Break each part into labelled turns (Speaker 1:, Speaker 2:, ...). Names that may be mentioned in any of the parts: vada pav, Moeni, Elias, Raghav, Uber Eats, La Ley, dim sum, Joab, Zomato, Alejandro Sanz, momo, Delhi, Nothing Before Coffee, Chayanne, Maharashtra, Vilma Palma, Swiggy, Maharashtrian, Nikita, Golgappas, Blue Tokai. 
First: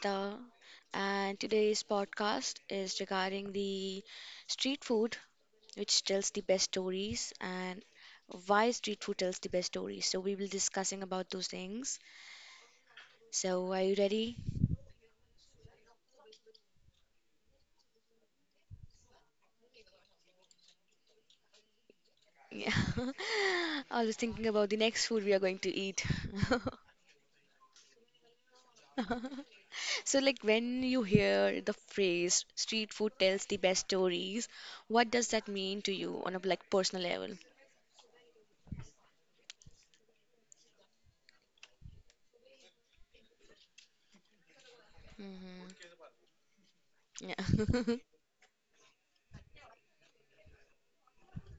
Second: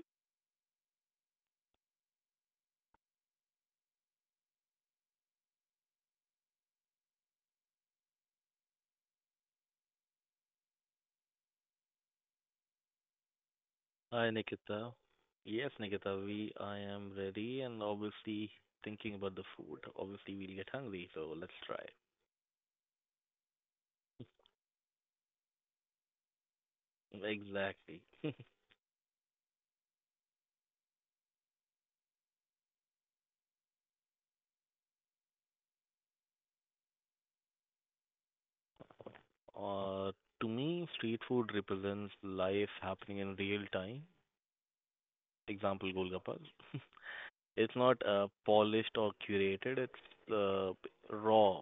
Speaker 1: Nikita, and today's podcast is regarding the street food, which tells the best stories, and why street food tells the best stories. So we will discussing about those things. So are you
Speaker 2: Hi,
Speaker 1: ready?
Speaker 2: Nikita. Yes, Nikita, we I am ready and obviously thinking about the food. Obviously, we'll get hungry, so let's try.
Speaker 1: Yeah. I was thinking about the next food we are going to eat.
Speaker 2: Exactly.
Speaker 1: So like when you hear the phrase street food tells the best stories, what does that mean to you on a like personal level?
Speaker 2: Uh, to me, street food represents life happening in real time. Example,
Speaker 1: Mm-hmm.
Speaker 2: Golgappas.
Speaker 1: Yeah.
Speaker 2: It's not polished or curated. It's raw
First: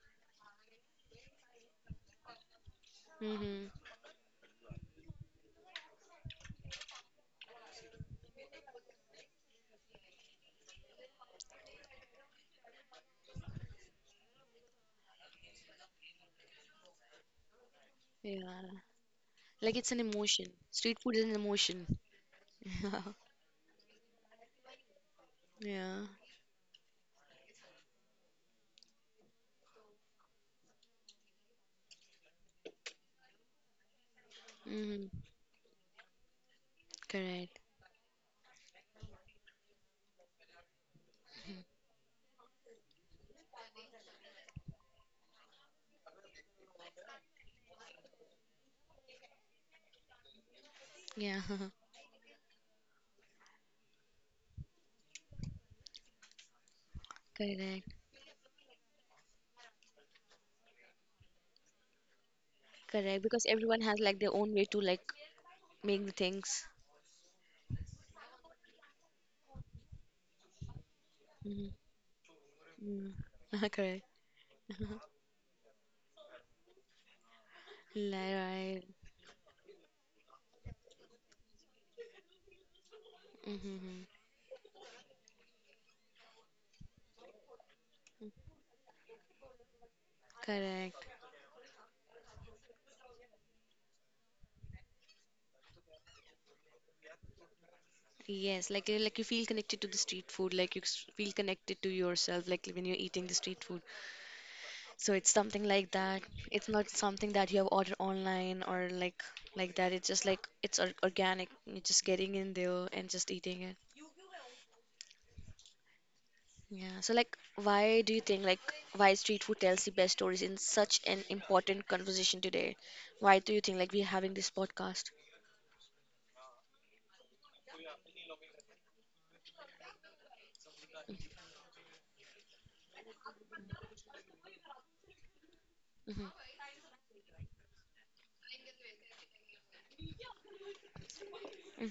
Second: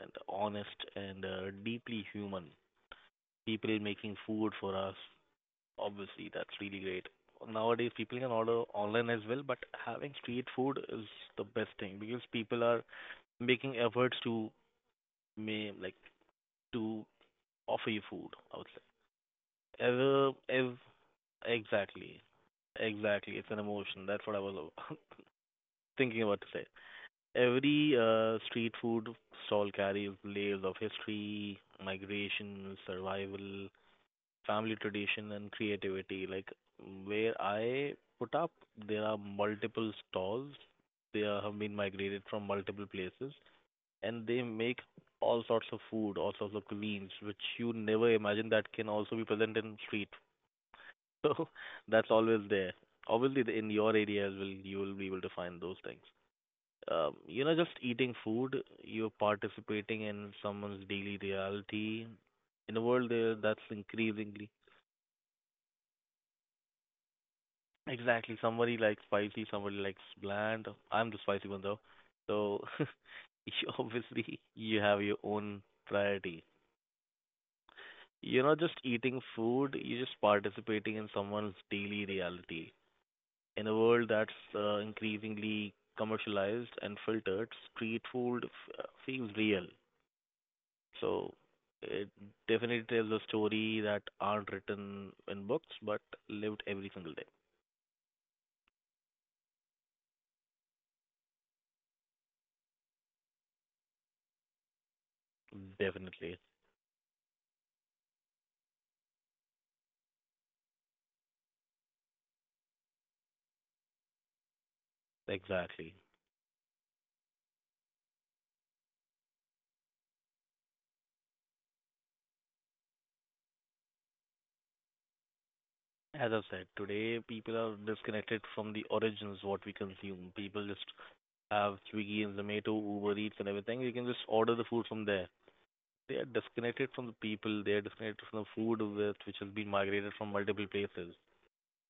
Speaker 2: and honest and deeply human.
Speaker 1: Mm-hmm.
Speaker 2: People making food for us. Obviously, that's really great. Nowadays, people can order online as well, but having street food is the best thing because people are making efforts to may like to offer you food, I
Speaker 1: Yeah.
Speaker 2: would
Speaker 1: Like
Speaker 2: say.
Speaker 1: it's an emotion. Street food is an emotion.
Speaker 2: Exactly, exactly. It's an emotion. That's what I was
Speaker 1: Yeah.
Speaker 2: thinking about to say. Every street food stall carries layers of history, migration, survival, family
Speaker 1: Mm-hmm.
Speaker 2: tradition and creativity. Like where
Speaker 1: Correct.
Speaker 2: I put up, there are multiple stalls. They are, have been migrated from multiple places, and they make all sorts of food, all sorts of cuisines, which you never imagine that can also be present in street.
Speaker 1: Yeah.
Speaker 2: So that's always there. Obviously, in your area as well, you will be able to find those things. Just
Speaker 1: Correct.
Speaker 2: eating food, you're participating in someone's daily reality. In a world
Speaker 1: Correct.
Speaker 2: there
Speaker 1: Because
Speaker 2: that's
Speaker 1: everyone has like their
Speaker 2: increasingly—
Speaker 1: own way to like make the things.
Speaker 2: exactly. Somebody likes spicy, somebody likes bland. I'm the spicy one
Speaker 1: Mm-hmm.
Speaker 2: though. So
Speaker 1: Mm.
Speaker 2: you
Speaker 1: Correct.
Speaker 2: obviously you have your own priority.
Speaker 1: Li-
Speaker 2: You're not just
Speaker 1: Right.
Speaker 2: eating food, you're just participating in someone's daily reality. In a world
Speaker 1: Mm-hmm.
Speaker 2: that's increasingly commercialized and filtered, street food feels real.
Speaker 1: Correct.
Speaker 2: So it definitely tells a story that aren't written in books but lived every single day.
Speaker 1: Yes, like you feel connected to the street food, like you s- feel connected to yourself, like when you're eating the street food. So it's something like that.
Speaker 2: Definitely.
Speaker 1: It's not something that you have ordered online or like that. It's just like it's or organic. You're just getting in there and just eating it.
Speaker 2: Exactly.
Speaker 1: Yeah. So like, why do you think like why street food tells the best stories in such an important conversation today? Why do you think like we're having this podcast?
Speaker 2: As I've said, today people are disconnected from the origins what we consume. People just have Swiggy and Zomato, Uber Eats and everything. You can just order the food from there. They
Speaker 1: Mm-hmm.
Speaker 2: are disconnected from the people. They are disconnected from the food with which has been migrated from multiple places.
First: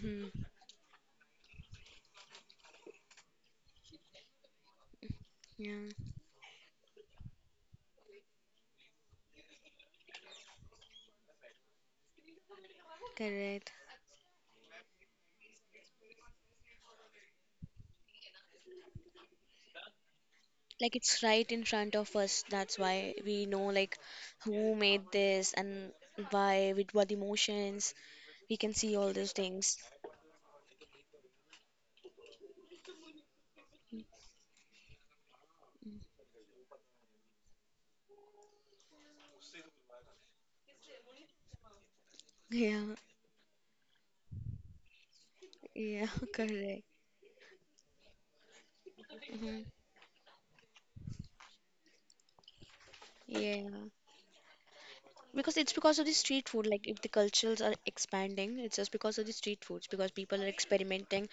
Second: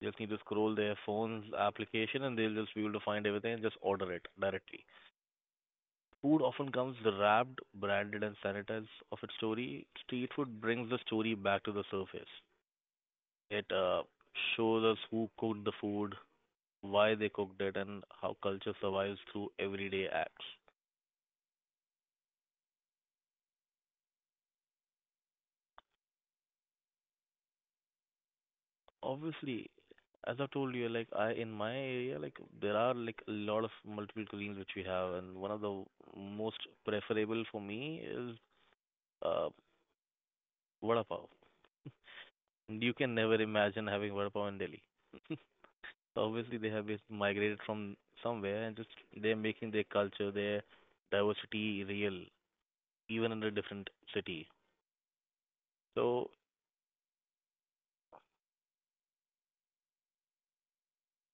Speaker 2: They just need to scroll their phone's application and they'll just be able to find everything and just order it directly.
Speaker 1: Yeah.
Speaker 2: Food often comes wrapped, branded and sanitized of its story. Street food brings the story back to the surface. It
Speaker 1: Correct.
Speaker 2: shows us who cooked the food, why they cooked it, and how culture survives through everyday acts.
Speaker 1: Like it's right in front of us, that's why we know like who made this and why with what emotions we can see all those
Speaker 2: Obviously,
Speaker 1: things.
Speaker 2: as I told you, like I in my area, like there are like a lot of multiple cuisines which we have, and one of the most preferable for me is uh, vada pav. You
Speaker 1: Yeah.
Speaker 2: can never imagine having vada pav in Delhi.
Speaker 1: Yeah.
Speaker 2: So obviously, they
Speaker 1: Correct.
Speaker 2: have just migrated from somewhere and just they're
Speaker 1: Hmm.
Speaker 2: making their culture, their diversity real, even in a
Speaker 1: Yeah,
Speaker 2: different city.
Speaker 1: because it's because of the
Speaker 2: So
Speaker 1: street food, like if the cultures are expanding it's just because of the street foods because people are experimenting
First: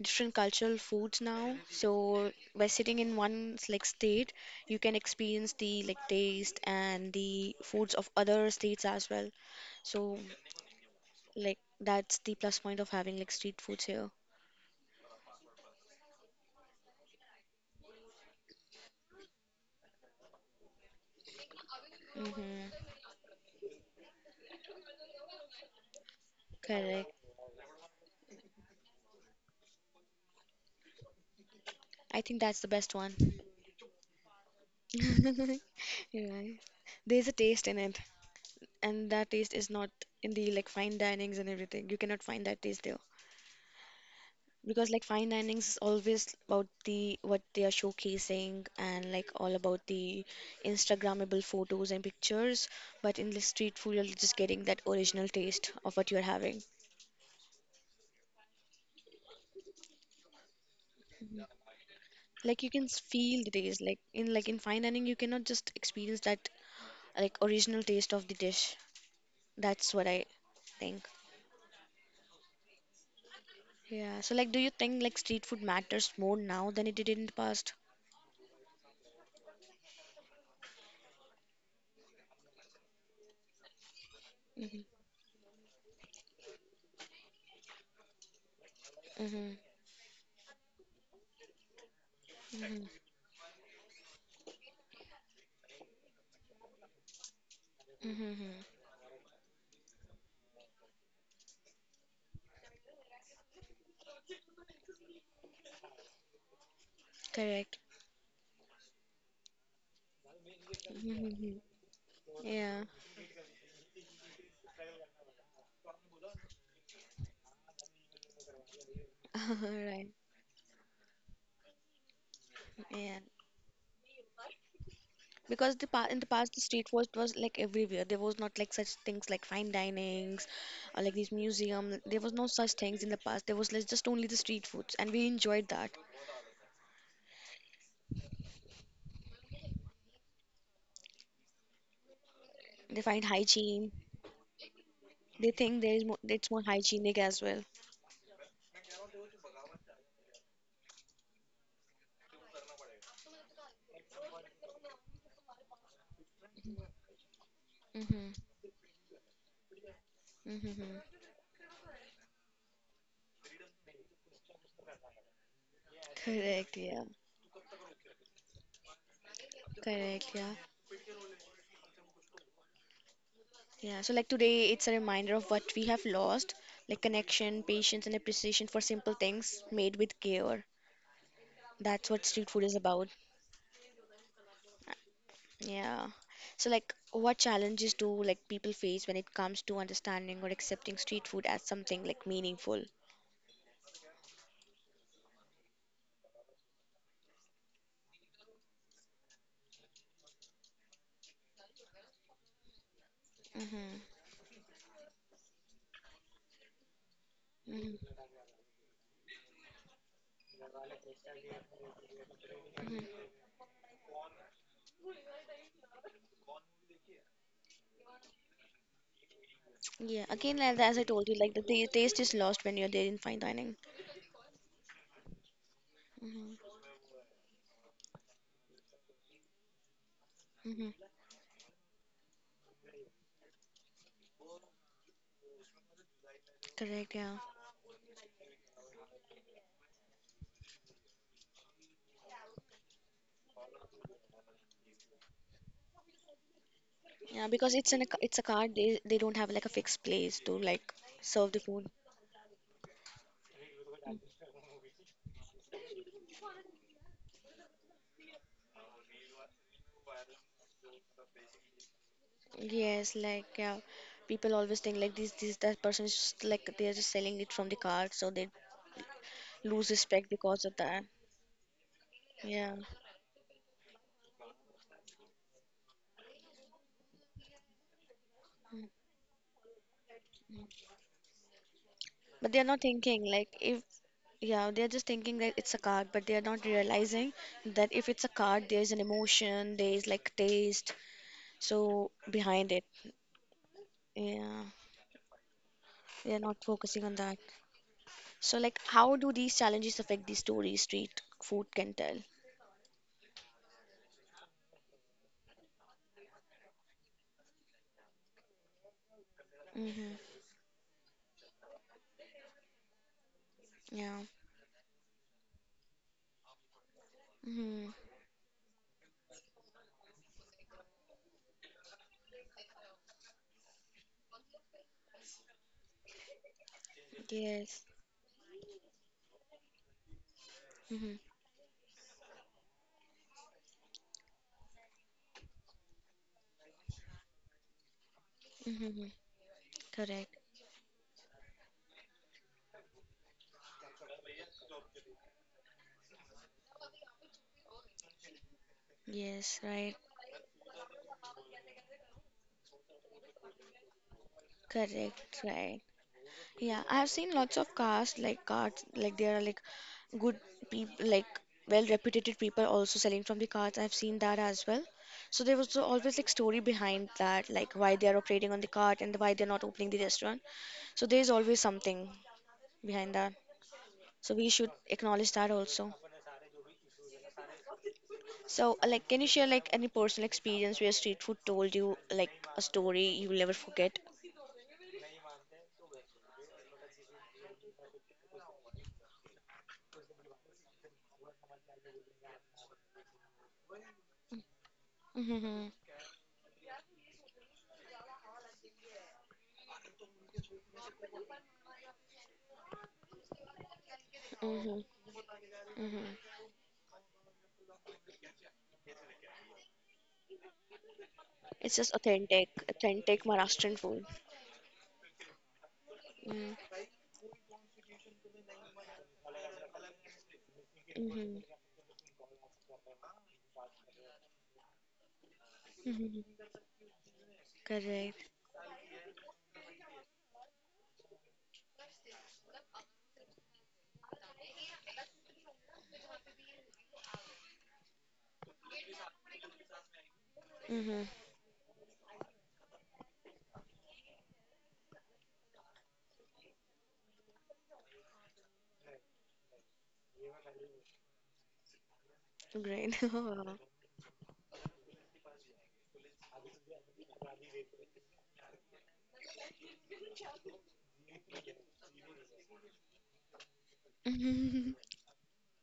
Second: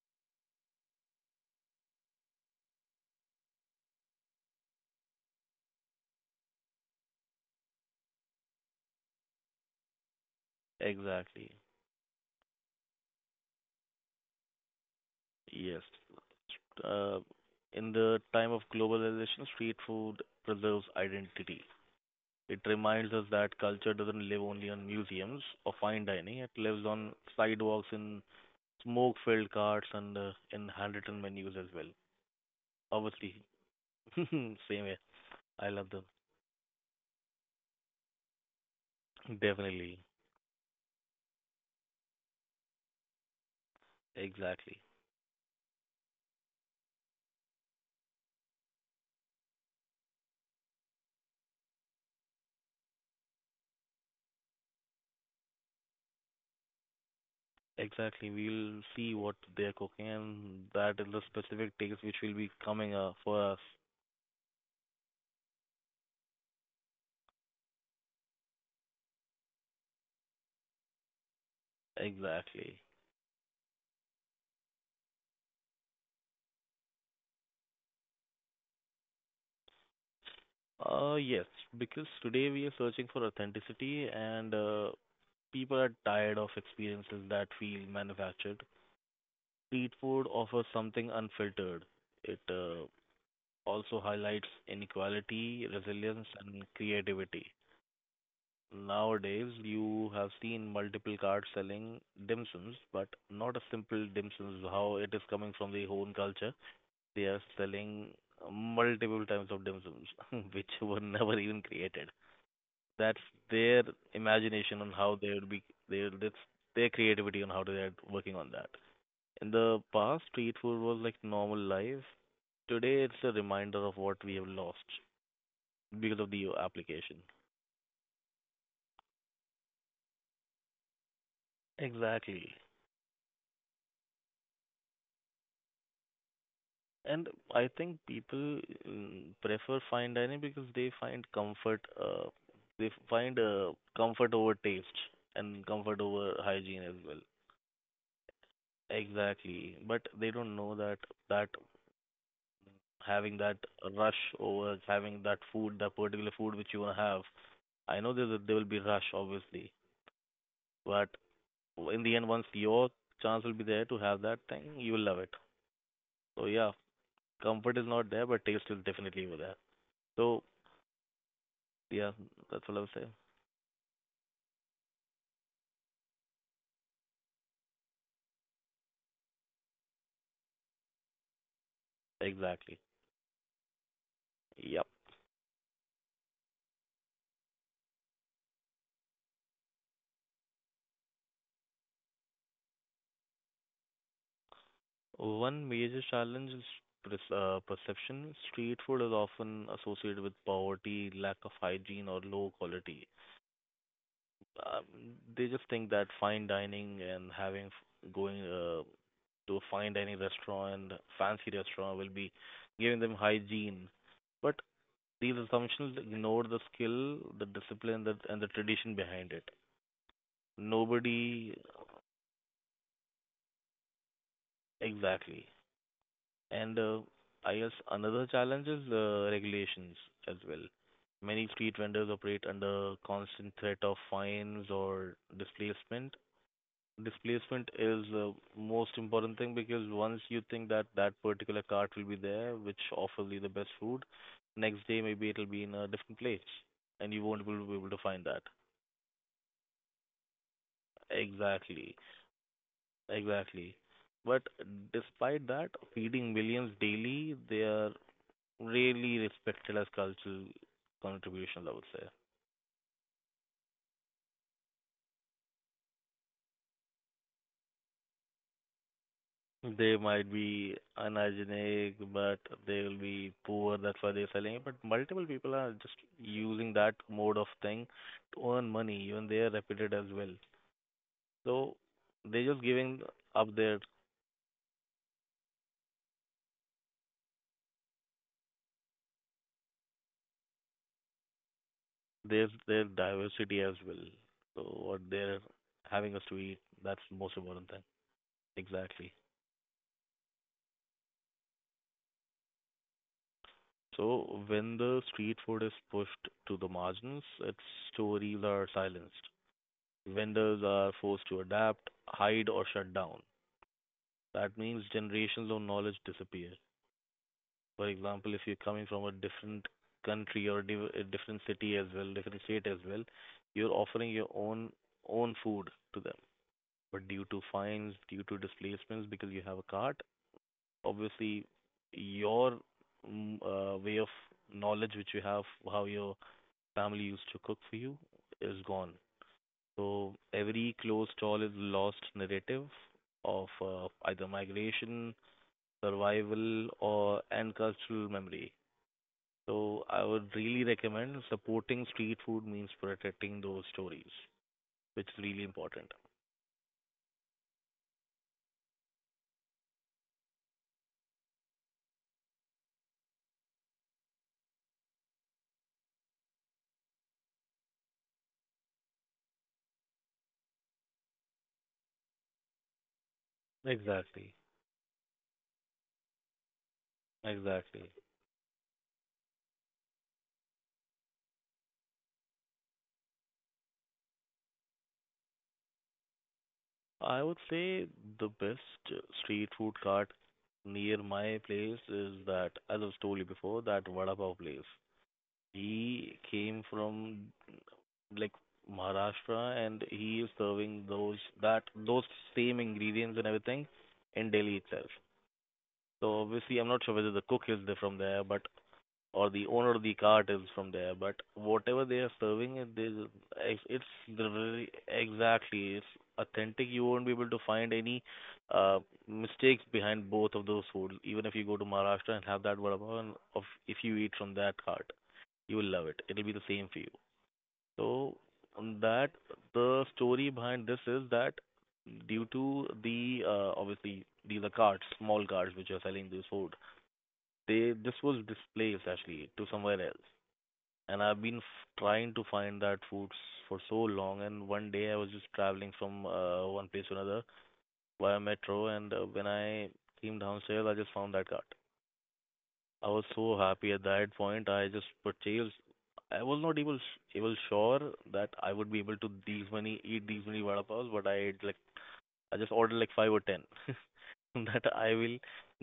Speaker 1: different cultural foods now. So by sitting in one like state you can experience the like taste and the foods of other states as well. So
Speaker 2: exactly,
Speaker 1: like that's the plus point of having like street foods here.
Speaker 2: yes. uh, in the time of globalization, street food preserves identity.
Speaker 1: Hmm.
Speaker 2: It reminds us that culture doesn't live only on museums or fine dining. It lives
Speaker 1: Correct.
Speaker 2: on sidewalks, in smoke-filled carts, and in handwritten menus as well.
Speaker 1: I think that's the best one.
Speaker 2: Obviously, same here. I love them.
Speaker 1: You're right, there's a taste in it and that taste is not
Speaker 2: Definitely.
Speaker 1: in the like fine dinings and everything. You cannot find that taste there
Speaker 2: Exactly.
Speaker 1: because like fine dinings is always about the what they are showcasing and like all about the Instagrammable photos and pictures. But in the street food, you're just getting that original taste of what you're having.
Speaker 2: Exactly. We'll see what they're cooking, and that is the specific taste which will be
Speaker 1: Like you can
Speaker 2: coming
Speaker 1: s-
Speaker 2: up for
Speaker 1: feel the
Speaker 2: us.
Speaker 1: taste. Like in fine dining, you cannot just experience that like original taste of the dish. That's what I think.
Speaker 2: Exactly.
Speaker 1: Yeah. So like, do you think like street food matters more now than it did in the past?
Speaker 2: Yes, because today we are searching for authenticity and
Speaker 1: Mm-hmm.
Speaker 2: people are tired of experiences that feel manufactured.
Speaker 1: Mm-hmm.
Speaker 2: Street food offers something unfiltered. It
Speaker 1: Mm-hmm.
Speaker 2: also highlights inequality, resilience, and creativity.
Speaker 1: Mm-hmm.
Speaker 2: Nowadays, you have seen multiple cards selling dim sums, but not a simple dim sums. How it is coming from the own culture, they are
Speaker 1: Correct.
Speaker 2: selling multiple types of dim sums, which were never
Speaker 1: Mm-hmm.
Speaker 2: even created.
Speaker 1: Yeah.
Speaker 2: That's their imagination on how they would be they would- That's their creativity on how they're working on that. In the
Speaker 1: Right.
Speaker 2: past, street food was like normal life. Today,
Speaker 1: Yeah.
Speaker 2: it's a reminder of what we have lost
Speaker 1: Because the pa in
Speaker 2: because
Speaker 1: the
Speaker 2: of the
Speaker 1: past, the street food
Speaker 2: application.
Speaker 1: was like everywhere. There was not like such things like fine dinings or like these museum. There was no
Speaker 2: Exactly.
Speaker 1: such things in the past. There was like just only the street foods, and we enjoyed that.
Speaker 2: And I think people prefer fine dining because they
Speaker 1: They find
Speaker 2: find
Speaker 1: hygiene.
Speaker 2: comfort over taste
Speaker 1: They
Speaker 2: and
Speaker 1: think there
Speaker 2: comfort
Speaker 1: is more,
Speaker 2: over
Speaker 1: it's more
Speaker 2: hygiene as
Speaker 1: hygienic
Speaker 2: well.
Speaker 1: as well.
Speaker 2: Exactly. But they don't know that that having that rush over having that food, that particular food which you want to have. I know there will
Speaker 1: Mm-hmm.
Speaker 2: be rush obviously,
Speaker 1: Mm-hmm.
Speaker 2: but in the end, once your chance will be there to have that thing, you will love it. So yeah,
Speaker 1: Correct. Yeah.
Speaker 2: comfort is not there, but taste is definitely over there.
Speaker 1: Correct.
Speaker 2: So
Speaker 1: Yeah.
Speaker 2: yeah, that's what I would say.
Speaker 1: Yeah, so like today, it's a reminder of what we have lost, like connection, patience, and appreciation for simple things made with care. That's what street food is
Speaker 2: Exactly.
Speaker 1: about.
Speaker 2: Yep.
Speaker 1: Yeah. So like, what challenges do like people face when it comes to understanding or accepting street food as something like meaningful?
Speaker 2: One major challenge is perception. Street food is often associated with poverty, lack of hygiene, or low quality.
Speaker 1: Mm-hmm.
Speaker 2: They just think that fine dining and having f-
Speaker 1: Mm-hmm.
Speaker 2: going uh, to a fine dining restaurant, fancy restaurant will be giving
Speaker 1: Mhm.
Speaker 2: them hygiene. But these assumptions ignore the skill, the discipline, that and the tradition behind it.
Speaker 1: Yeah, again, like, as I told you,
Speaker 2: Nobody—
Speaker 1: like the ta- taste is lost when you're there in fine dining.
Speaker 2: exactly. And
Speaker 1: Mm-hmm.
Speaker 2: I guess another challenge is regulations as well.
Speaker 1: Mm-hmm.
Speaker 2: Many street vendors operate under constant threat of fines or displacement.
Speaker 1: Correct, yeah.
Speaker 2: Displacement is the most important thing because once you think that that particular cart will be there, which offers you the best food, next day maybe it'll be in a different place and you won't
Speaker 1: Yeah,
Speaker 2: be able be
Speaker 1: because
Speaker 2: able
Speaker 1: it's
Speaker 2: to
Speaker 1: an
Speaker 2: find
Speaker 1: it's
Speaker 2: that.
Speaker 1: a card. They don't have like a fixed place to like serve the food.
Speaker 2: Exactly, exactly. But despite that, feeding millions daily, they are really respected as cultural contributions, I would say.
Speaker 1: Yes, like yeah, people always think like this that person is just like they are just selling it from the card, so they lose
Speaker 2: They
Speaker 1: respect
Speaker 2: might
Speaker 1: because of
Speaker 2: be
Speaker 1: that.
Speaker 2: unhygienic, but
Speaker 1: Yeah,
Speaker 2: they will be poor. That's why they're selling it. But multiple people are just using that mode of thing to earn money. Even they are repeated as well. So they're
Speaker 1: but they
Speaker 2: just
Speaker 1: are not
Speaker 2: giving
Speaker 1: thinking
Speaker 2: up
Speaker 1: like
Speaker 2: their
Speaker 1: if yeah they are just thinking that it's a card, but they are not realizing that if it's a card, there is an emotion, there is like taste, so
Speaker 2: their
Speaker 1: behind it.
Speaker 2: their diversity as well.
Speaker 1: Yeah,
Speaker 2: So what they're having us
Speaker 1: they are
Speaker 2: to eat.
Speaker 1: not
Speaker 2: That's
Speaker 1: focusing on
Speaker 2: the
Speaker 1: that.
Speaker 2: most important thing.
Speaker 1: So, like, how
Speaker 2: Exactly.
Speaker 1: do these challenges affect the story street food can tell?
Speaker 2: So when the street food is pushed to the margins, its stories are silenced.
Speaker 1: Mm-hmm.
Speaker 2: Vendors are forced to adapt, hide, or shut down.
Speaker 1: Yeah.
Speaker 2: That means generations of knowledge disappear. For
Speaker 1: Mm-hmm.
Speaker 2: example, if you're coming from a different country or a different city as well, different state as well, you're offering your own food to them. But due to
Speaker 1: Yes.
Speaker 2: fines, due to displacements, because you have a cart,
Speaker 1: Mm-hmm.
Speaker 2: obviously your way of knowledge which you have, how your family used to cook for you, is gone.
Speaker 1: Mm-hmm.
Speaker 2: So
Speaker 1: Correct.
Speaker 2: every closed stall is lost narrative of either migration, survival or and cultural memory.
Speaker 1: Yes,
Speaker 2: So
Speaker 1: right.
Speaker 2: I would really recommend supporting street food means protecting those stories, which is
Speaker 1: Correct,
Speaker 2: really
Speaker 1: right.
Speaker 2: important.
Speaker 1: Yeah, I have seen lots of cast like carts, like there are like good people, like well-reputed people also selling from the carts. I've seen that as well. So there was always like story behind that, like why they are operating on the cart and why they're not opening the restaurant. So there's always something behind that. So
Speaker 2: Exactly.
Speaker 1: we should acknowledge that also.
Speaker 2: Exactly.
Speaker 1: So, like, can you share like any personal experience where street food told you like a story you will never forget?
Speaker 2: I would say the best street food cart near my place is that, as I've told you before, that Vada Pav place.
Speaker 1: Mm-hmm.
Speaker 2: He came from like Maharashtra and he is serving those same ingredients and everything in Delhi
Speaker 1: Mm-hmm.
Speaker 2: itself.
Speaker 1: Mm-hmm.
Speaker 2: So obviously, I'm not sure whether the cook is there from there, but or the owner of the cart is from there. But
Speaker 1: It's
Speaker 2: whatever
Speaker 1: just
Speaker 2: they are
Speaker 1: authentic,
Speaker 2: serving, it is
Speaker 1: authentic Maharashtrian
Speaker 2: it's
Speaker 1: food.
Speaker 2: the very exactly it's
Speaker 1: Mm.
Speaker 2: authentic. You won't be able to find any uh, mistakes behind both of those foods. Even if
Speaker 1: Mm-hmm.
Speaker 2: you go to Maharashtra and have that vada pav, and of if you eat from that cart, you will love it.
Speaker 1: Mm-hmm.
Speaker 2: It'll be the same for you. So
Speaker 1: Correct.
Speaker 2: on that, the story behind this is that due to the obviously these are carts, small carts which are selling this food, they this was displaced actually to somewhere else, and
Speaker 1: Mm-hmm.
Speaker 2: I've been trying to find that foods for so long, and one day I was just traveling from one place to another via metro, and when I came downstairs I just found that cart. I
Speaker 1: Great.
Speaker 2: was so
Speaker 1: Wow.
Speaker 2: happy at that point I just purchased, I was not able able sure that I would be able to these many eat these many vada pavs, but I ate like I just ordered like 5 or 10. That
Speaker 1: Mm-hmm.
Speaker 2: I will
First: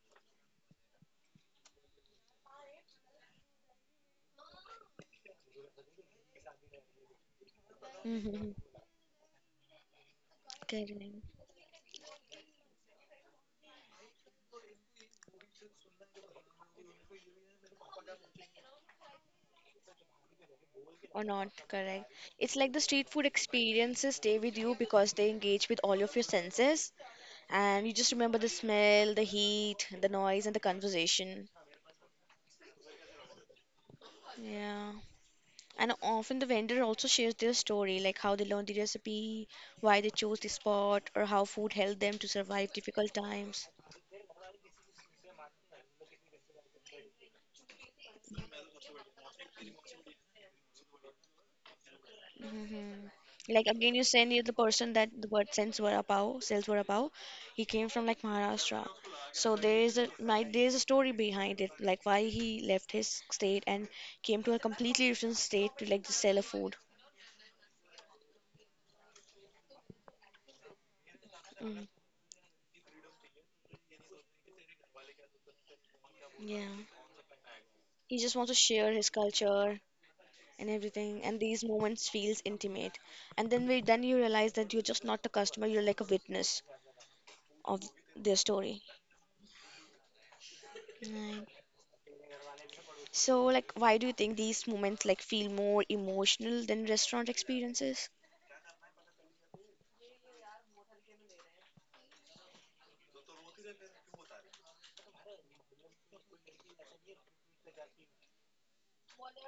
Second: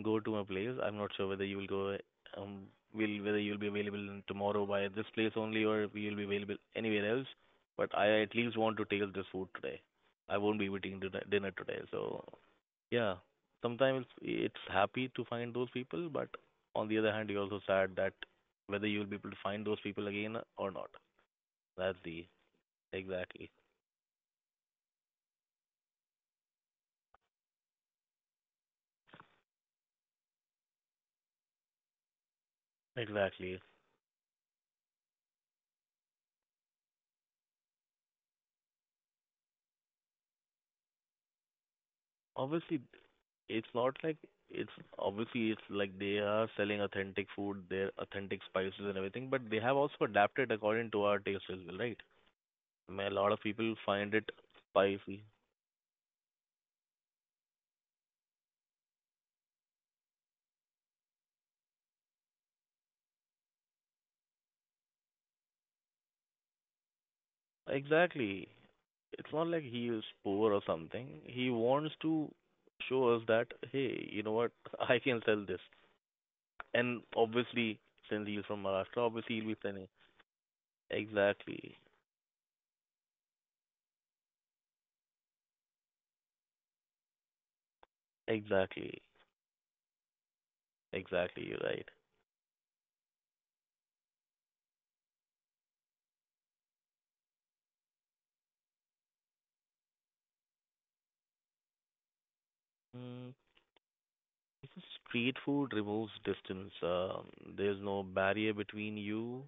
Speaker 2: go to a place. I'm not sure whether you will go, um, will whether you'll be available in tomorrow by this place only, or if you'll be available anywhere else. But I at
Speaker 1: Mm-hmm.
Speaker 2: least want to taste this food today. I won't be
Speaker 1: Correct.
Speaker 2: eating dinner today. So yeah, sometimes it's happy to find those people, but on the other hand, you're also sad that whether you'll be able to find those people again or not.
Speaker 1: Or not,
Speaker 2: That's
Speaker 1: correct.
Speaker 2: the—
Speaker 1: It's like the street food
Speaker 2: exactly,
Speaker 1: experiences stay with you because they engage with all of your senses and you just remember the smell, the heat, the noise and the conversation.
Speaker 2: exactly.
Speaker 1: Yeah. And often the vendor also shares their story, like how they learned the recipe, why they chose the spot or how food helped them to survive
Speaker 2: Obviously,
Speaker 1: difficult times.
Speaker 2: it's not like it's obviously it's like they are selling authentic food, their authentic spices and everything, but they have also adapted according to our taste as well, right? I
Speaker 1: Hmm.
Speaker 2: mean, a lot of
Speaker 1: Like
Speaker 2: people
Speaker 1: again, you
Speaker 2: find it
Speaker 1: send you the person that
Speaker 2: spicy.
Speaker 1: the word sends vada pav, sells vada pav. He came from like Maharashtra, so there is a my, there is a story behind it, like why he left his state and came to a completely different state to like just sell a food.
Speaker 2: Exactly. It's not like he is poor or something. He
Speaker 1: Mm,
Speaker 2: wants to show us that, hey, you know what, I can sell this.
Speaker 1: yeah,
Speaker 2: And obviously,
Speaker 1: he
Speaker 2: since
Speaker 1: just
Speaker 2: he's
Speaker 1: wants to
Speaker 2: from
Speaker 1: share
Speaker 2: Maharashtra,
Speaker 1: his
Speaker 2: obviously he'll be
Speaker 1: culture
Speaker 2: selling.
Speaker 1: and everything, and these
Speaker 2: Exactly.
Speaker 1: moments feels intimate. And then we then you realize that you're just not a customer, you're like a witness of their story.
Speaker 2: Exactly.
Speaker 1: Right.
Speaker 2: Exactly. You're right.
Speaker 1: So, like, why do you think these moments like feel more emotional than restaurant experiences?
Speaker 2: Hmm. Because street food removes distance. There's no barrier between you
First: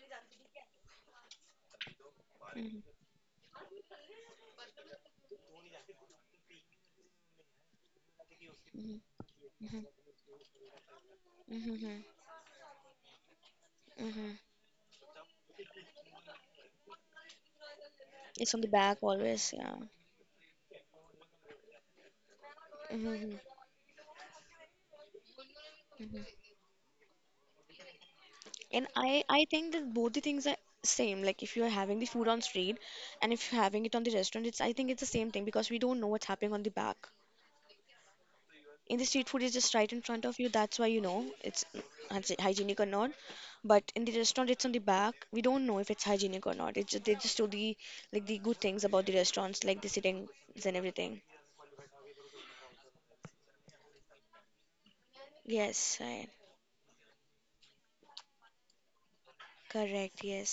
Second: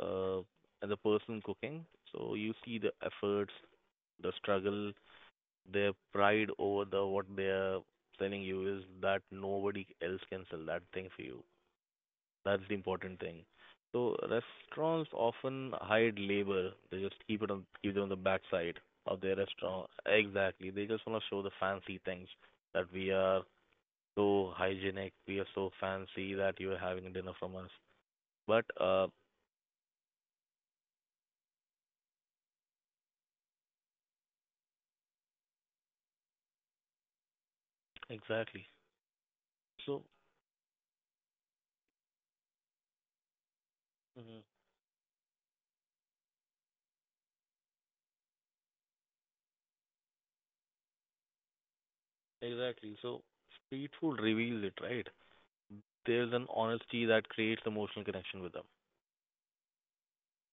Speaker 2: uh, and the person cooking. So you see the
Speaker 1: Mm-hmm.
Speaker 2: efforts, the struggle, their pride over the what they're selling you is
Speaker 1: Mm-hmm.
Speaker 2: that nobody else can sell that thing for you.
Speaker 1: Mm-hmm. Mm-hmm.
Speaker 2: That's the important thing. So
Speaker 1: Hmm.
Speaker 2: restaurants often hide labor. They just keep it on the
Speaker 1: It's on the
Speaker 2: backside
Speaker 1: back
Speaker 2: of their
Speaker 1: always, yeah.
Speaker 2: restaurant. Exactly. They just want to show the fancy things that we
Speaker 1: Mm-hmm.
Speaker 2: are so hygienic, we are so fancy
Speaker 1: Mm-hmm.
Speaker 2: that you are having dinner from us. But
Speaker 1: And I think that both the things are same. Like if you're having the food on street and if you're having it on the restaurant, it's I think it's the same thing because we don't know what's happening on the back.
Speaker 2: exactly.
Speaker 1: In the street food is just right in
Speaker 2: So
Speaker 1: front of you, that's why you know it's hygien- hygienic or not, but in the
Speaker 2: mhm,
Speaker 1: restaurant it's on the back, we don't know if it's hygienic or not. It's just, they just do the like the good things about the restaurants like the sittings and everything.
Speaker 2: exactly. So street food reveals it, right?
Speaker 1: Yes, right.
Speaker 2: There's an honesty that creates emotional connection with them.
Speaker 1: Correct. Yes,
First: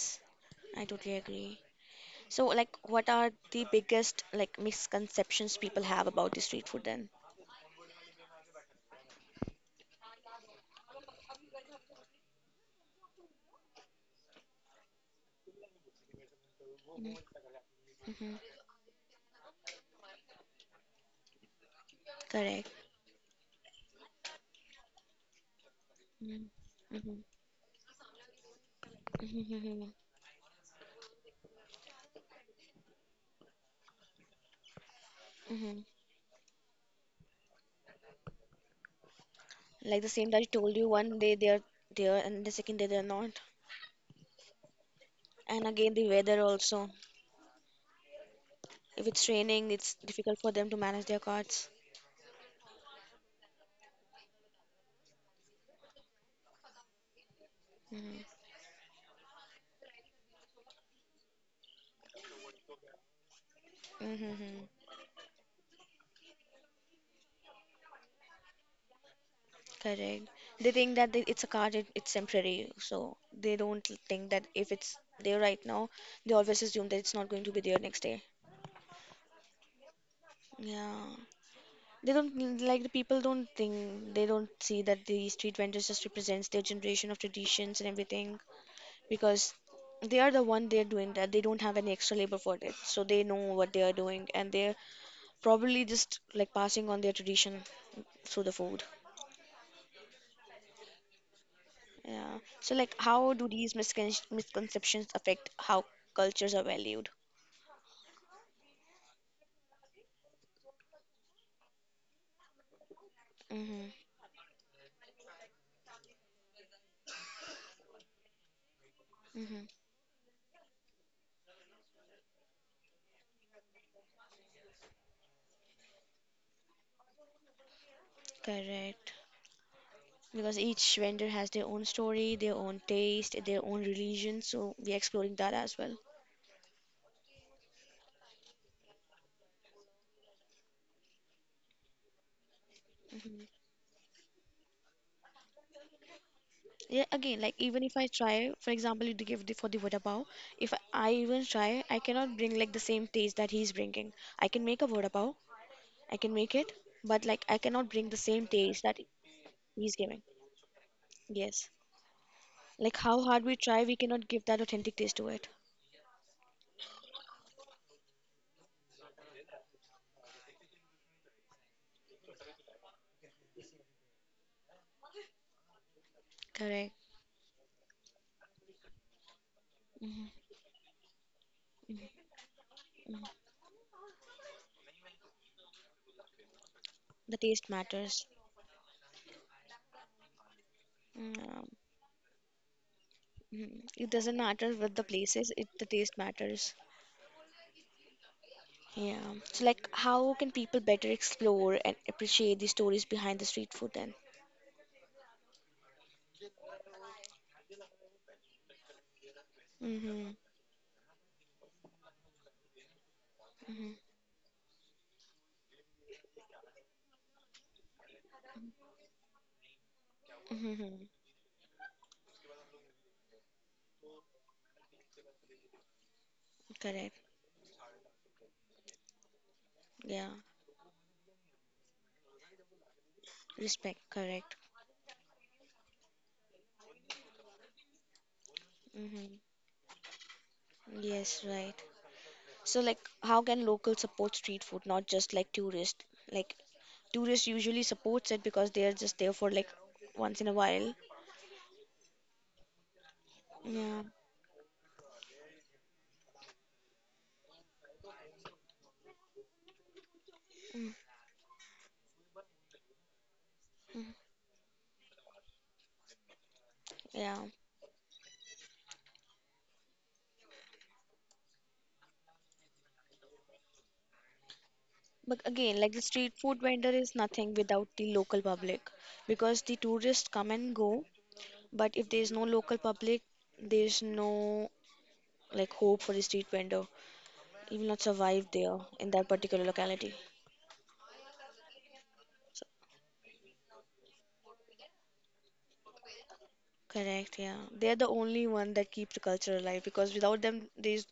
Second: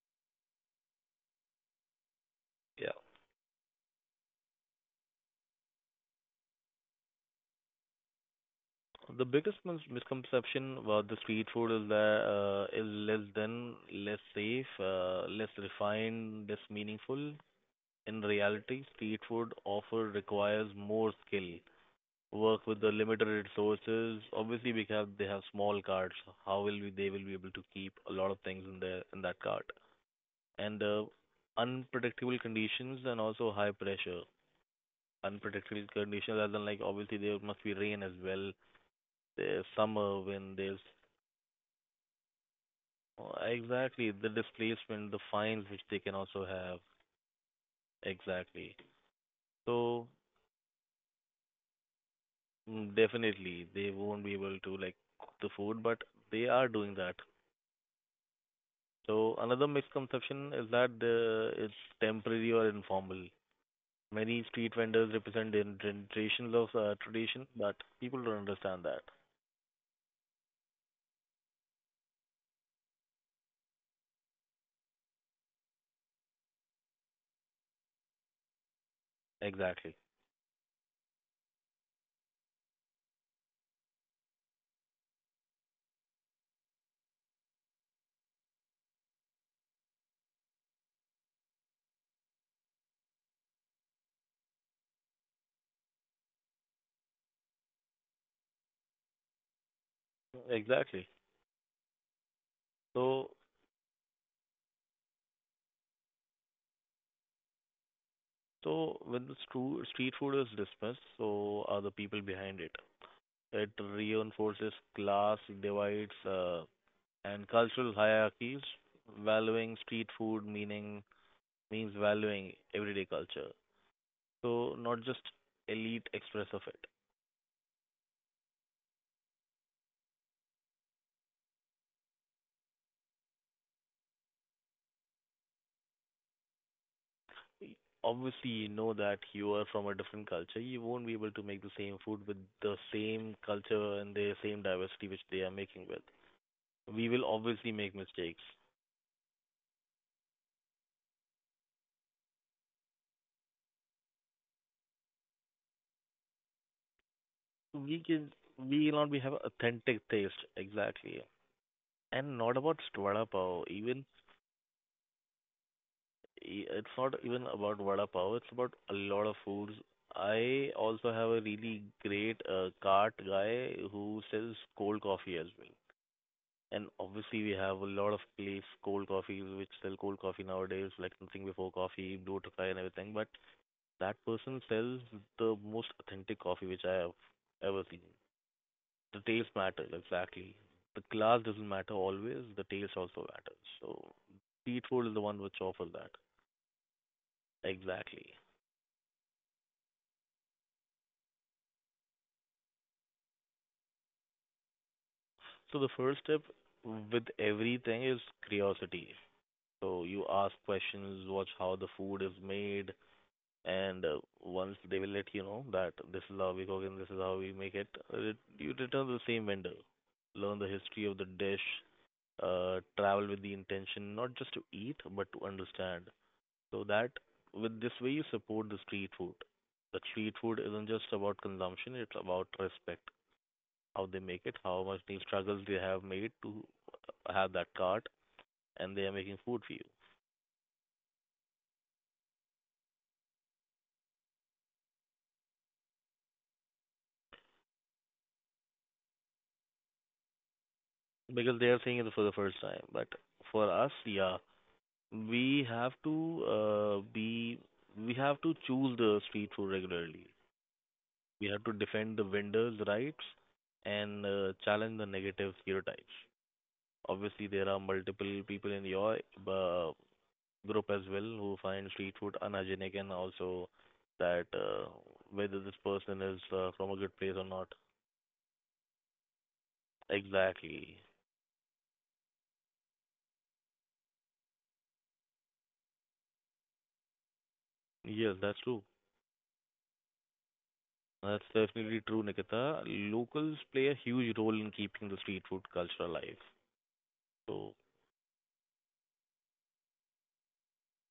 Speaker 1: I totally agree. So like,
Speaker 2: Yeah.
Speaker 1: what are the biggest like misconceptions people have about the street food then?
Speaker 2: The biggest misconception about the street food is that is less than, less safe, less refined, less meaningful.
Speaker 1: Mm-hmm.
Speaker 2: In
Speaker 1: Mm-hmm.
Speaker 2: reality, street food offer requires more skill work
Speaker 1: Correct.
Speaker 2: with the limited resources. Obviously, we have they have small cards.
Speaker 1: Mm-hmm.
Speaker 2: They
Speaker 1: Mm-hmm.
Speaker 2: will be able to keep a lot of things in their in that cart?
Speaker 1: Mm-hmm.
Speaker 2: And Unpredictable conditions and also high pressure.
Speaker 1: Mm-hmm.
Speaker 2: Unpredictable conditions, as in like obviously there must be rain as well. There's
Speaker 1: Like the
Speaker 2: summer
Speaker 1: same that I
Speaker 2: when
Speaker 1: told
Speaker 2: there's
Speaker 1: you, one day they are there and the second day they are not.
Speaker 2: oh, exactly, the displacement, the fines
Speaker 1: And
Speaker 2: which
Speaker 1: again,
Speaker 2: they
Speaker 1: the
Speaker 2: can
Speaker 1: weather
Speaker 2: also have
Speaker 1: also.
Speaker 2: exactly.
Speaker 1: If it's raining, it's
Speaker 2: So
Speaker 1: difficult for them to manage their cards.
Speaker 2: definitely they won't be able to like cook the food, but they are doing that.
Speaker 1: Mm-hmm.
Speaker 2: So another misconception is that it's temporary or informal. Many street
Speaker 1: Mm-hmm.
Speaker 2: vendors represent in generations of tradition, but people don't understand that.
Speaker 1: Correct. They think that they- it's a card, it, it's temporary. So they don't think that if it's there right now, they always assume that it's not going to be there next day.
Speaker 2: Exactly.
Speaker 1: Yeah. They don't like the people don't think, they don't see that the street vendors just represents their generation of traditions and everything. Because they are the one they're doing that, they don't have any extra labor for it, so they know what they are doing and they're probably just like passing on their tradition through the food.
Speaker 2: Exactly.
Speaker 1: Yeah. So like,
Speaker 2: So
Speaker 1: how do these miscon- misconceptions affect how cultures are valued?
Speaker 2: so when the street food is dismissed, so are the people behind it. It
Speaker 1: Mm-hmm.
Speaker 2: reinforces class divides and cultural hierarchies,
Speaker 1: Mm-hmm.
Speaker 2: valuing street food meaning means valuing everyday culture. So not just elite express of it.
Speaker 1: Correct. Because each vendor has their own story, their own taste, their own religion, so we're exploring that as well.
Speaker 2: Obviously, you know that you are from a different culture. You won't be able to make the same food with the same culture and the same diversity which they are making with.
Speaker 1: Yeah,
Speaker 2: We will
Speaker 1: again, like
Speaker 2: obviously
Speaker 1: even
Speaker 2: make
Speaker 1: if I
Speaker 2: mistakes.
Speaker 1: try, for example, you give the for the vada pav, if I even try, I cannot bring like the same taste that he's bringing. I can make a vada pav, I can make it, but like I cannot
Speaker 2: We
Speaker 1: bring the
Speaker 2: can
Speaker 1: same taste
Speaker 2: we
Speaker 1: that
Speaker 2: will not be have
Speaker 1: he's
Speaker 2: authentic
Speaker 1: giving.
Speaker 2: taste, exactly.
Speaker 1: Yes,
Speaker 2: And not about just
Speaker 1: like how
Speaker 2: vada
Speaker 1: hard we
Speaker 2: pav.
Speaker 1: try, we
Speaker 2: Even
Speaker 1: cannot give that authentic taste to it.
Speaker 2: It's not even about vada pav. It's about a lot of foods. I also have a really great cart guy who sells cold coffee as well. And
Speaker 1: Correct.
Speaker 2: obviously, we have a lot of place, cold coffees, which sell cold
Speaker 1: Hmm.
Speaker 2: coffee nowadays, like Nothing Before Coffee, Blue Tokai, and everything. But that person sells the most authentic coffee which I have
Speaker 1: The taste
Speaker 2: ever seen.
Speaker 1: matters.
Speaker 2: The taste matters, exactly. The class
Speaker 1: Mm,
Speaker 2: doesn't matter always, the taste also matters.
Speaker 1: mhm. It
Speaker 2: So,
Speaker 1: doesn't matter
Speaker 2: street
Speaker 1: what the
Speaker 2: food is the
Speaker 1: place
Speaker 2: one
Speaker 1: is,
Speaker 2: which
Speaker 1: it the
Speaker 2: offers that.
Speaker 1: taste matters.
Speaker 2: Exactly.
Speaker 1: Yeah. So like, how can people better explore and appreciate the stories behind the street food then?
Speaker 2: So, the first step with everything is curiosity. So, you ask
Speaker 1: Mm-hmm.
Speaker 2: questions, watch how the food is made, and
Speaker 1: Mm-hmm.
Speaker 2: once they will let you know that this is how we cook and this is how we make it, uh, you return to the same vendor. Learn the history of
Speaker 1: Mm-hmm.
Speaker 2: the dish, travel with the intention not just to eat but to understand. So that
Speaker 1: Correct.
Speaker 2: with this way you support the street food. The street
Speaker 1: Yeah.
Speaker 2: food isn't just about consumption; it's about respect.
Speaker 1: Respect.
Speaker 2: How they make it,
Speaker 1: Correct.
Speaker 2: how much the struggles they have made to have that cart, and they are
Speaker 1: Mm-hmm.
Speaker 2: making food for you
Speaker 1: Yes, right. So, like, how can locals support street food, not just like tourists? Like, tourists usually supports it because they are just there for like once in a while.
Speaker 2: because they are seeing it for the first time. But for us,
Speaker 1: Yeah.
Speaker 2: yeah, we have to be we have to choose the street food regularly.
Speaker 1: Mm-hmm.
Speaker 2: We have to defend the vendors' rights and challenge the negative stereotypes.
Speaker 1: Yeah.
Speaker 2: Obviously, there are multiple people in your uh, group as well who find street food unhygienic and also that
Speaker 1: But
Speaker 2: whether this
Speaker 1: again, like the
Speaker 2: person
Speaker 1: street
Speaker 2: is
Speaker 1: food vendor
Speaker 2: from a
Speaker 1: is
Speaker 2: good place or
Speaker 1: nothing
Speaker 2: not.
Speaker 1: without the local public because the tourists come and
Speaker 2: Exactly.
Speaker 1: go, but if there is no local public, there is no like hope for the street vendor. You will not
Speaker 2: Yes,
Speaker 1: survive
Speaker 2: that's
Speaker 1: there
Speaker 2: true.
Speaker 1: in that particular locality.
Speaker 2: That's definitely true,
Speaker 1: So,
Speaker 2: Nikita. Locals play a huge role in keeping the street food culture alive.
Speaker 1: correct, yeah.
Speaker 2: So
Speaker 1: They are the only one that keep the culture alive because without them, there's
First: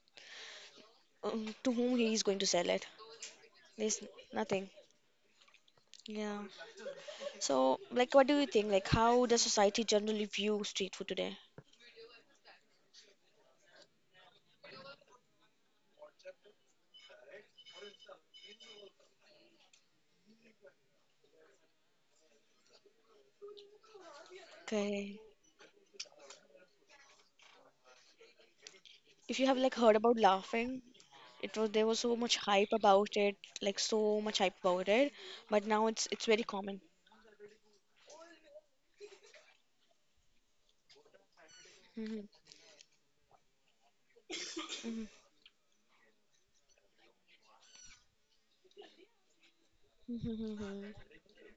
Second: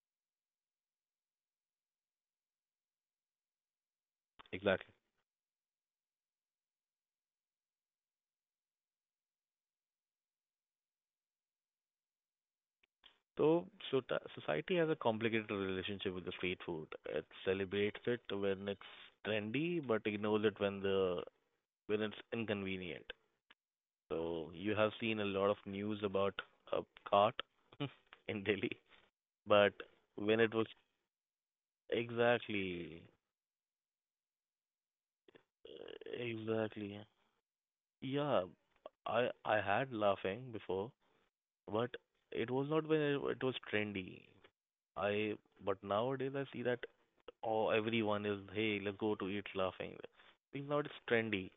Speaker 1: to whom he is going to sell it. There's nothing.
Speaker 2: exactly.
Speaker 1: Yeah. So, like, what do you think? Like, how does society generally view street food today?
Speaker 2: So, society has a complicated relationship with the street food. It celebrates it when it's trendy, but ignores it when the when it's inconvenient. So you have seen
Speaker 1: Okay.
Speaker 2: a lot of news about a cart in Delhi,
Speaker 1: If you have
Speaker 2: but
Speaker 1: like heard about
Speaker 2: when it was
Speaker 1: laughing, it was there was so much hype
Speaker 2: exactly,
Speaker 1: about it, like so much hype about it, but now it's very common.
Speaker 2: exactly, yeah, I had laughing before, but
Speaker 1: Mm-hmm.
Speaker 2: it was not when it was trendy. I but nowadays I see that oh everyone is hey let's go to eat laughing.
Speaker 1: Hmm,
Speaker 2: It's
Speaker 1: hmm.
Speaker 2: trendy.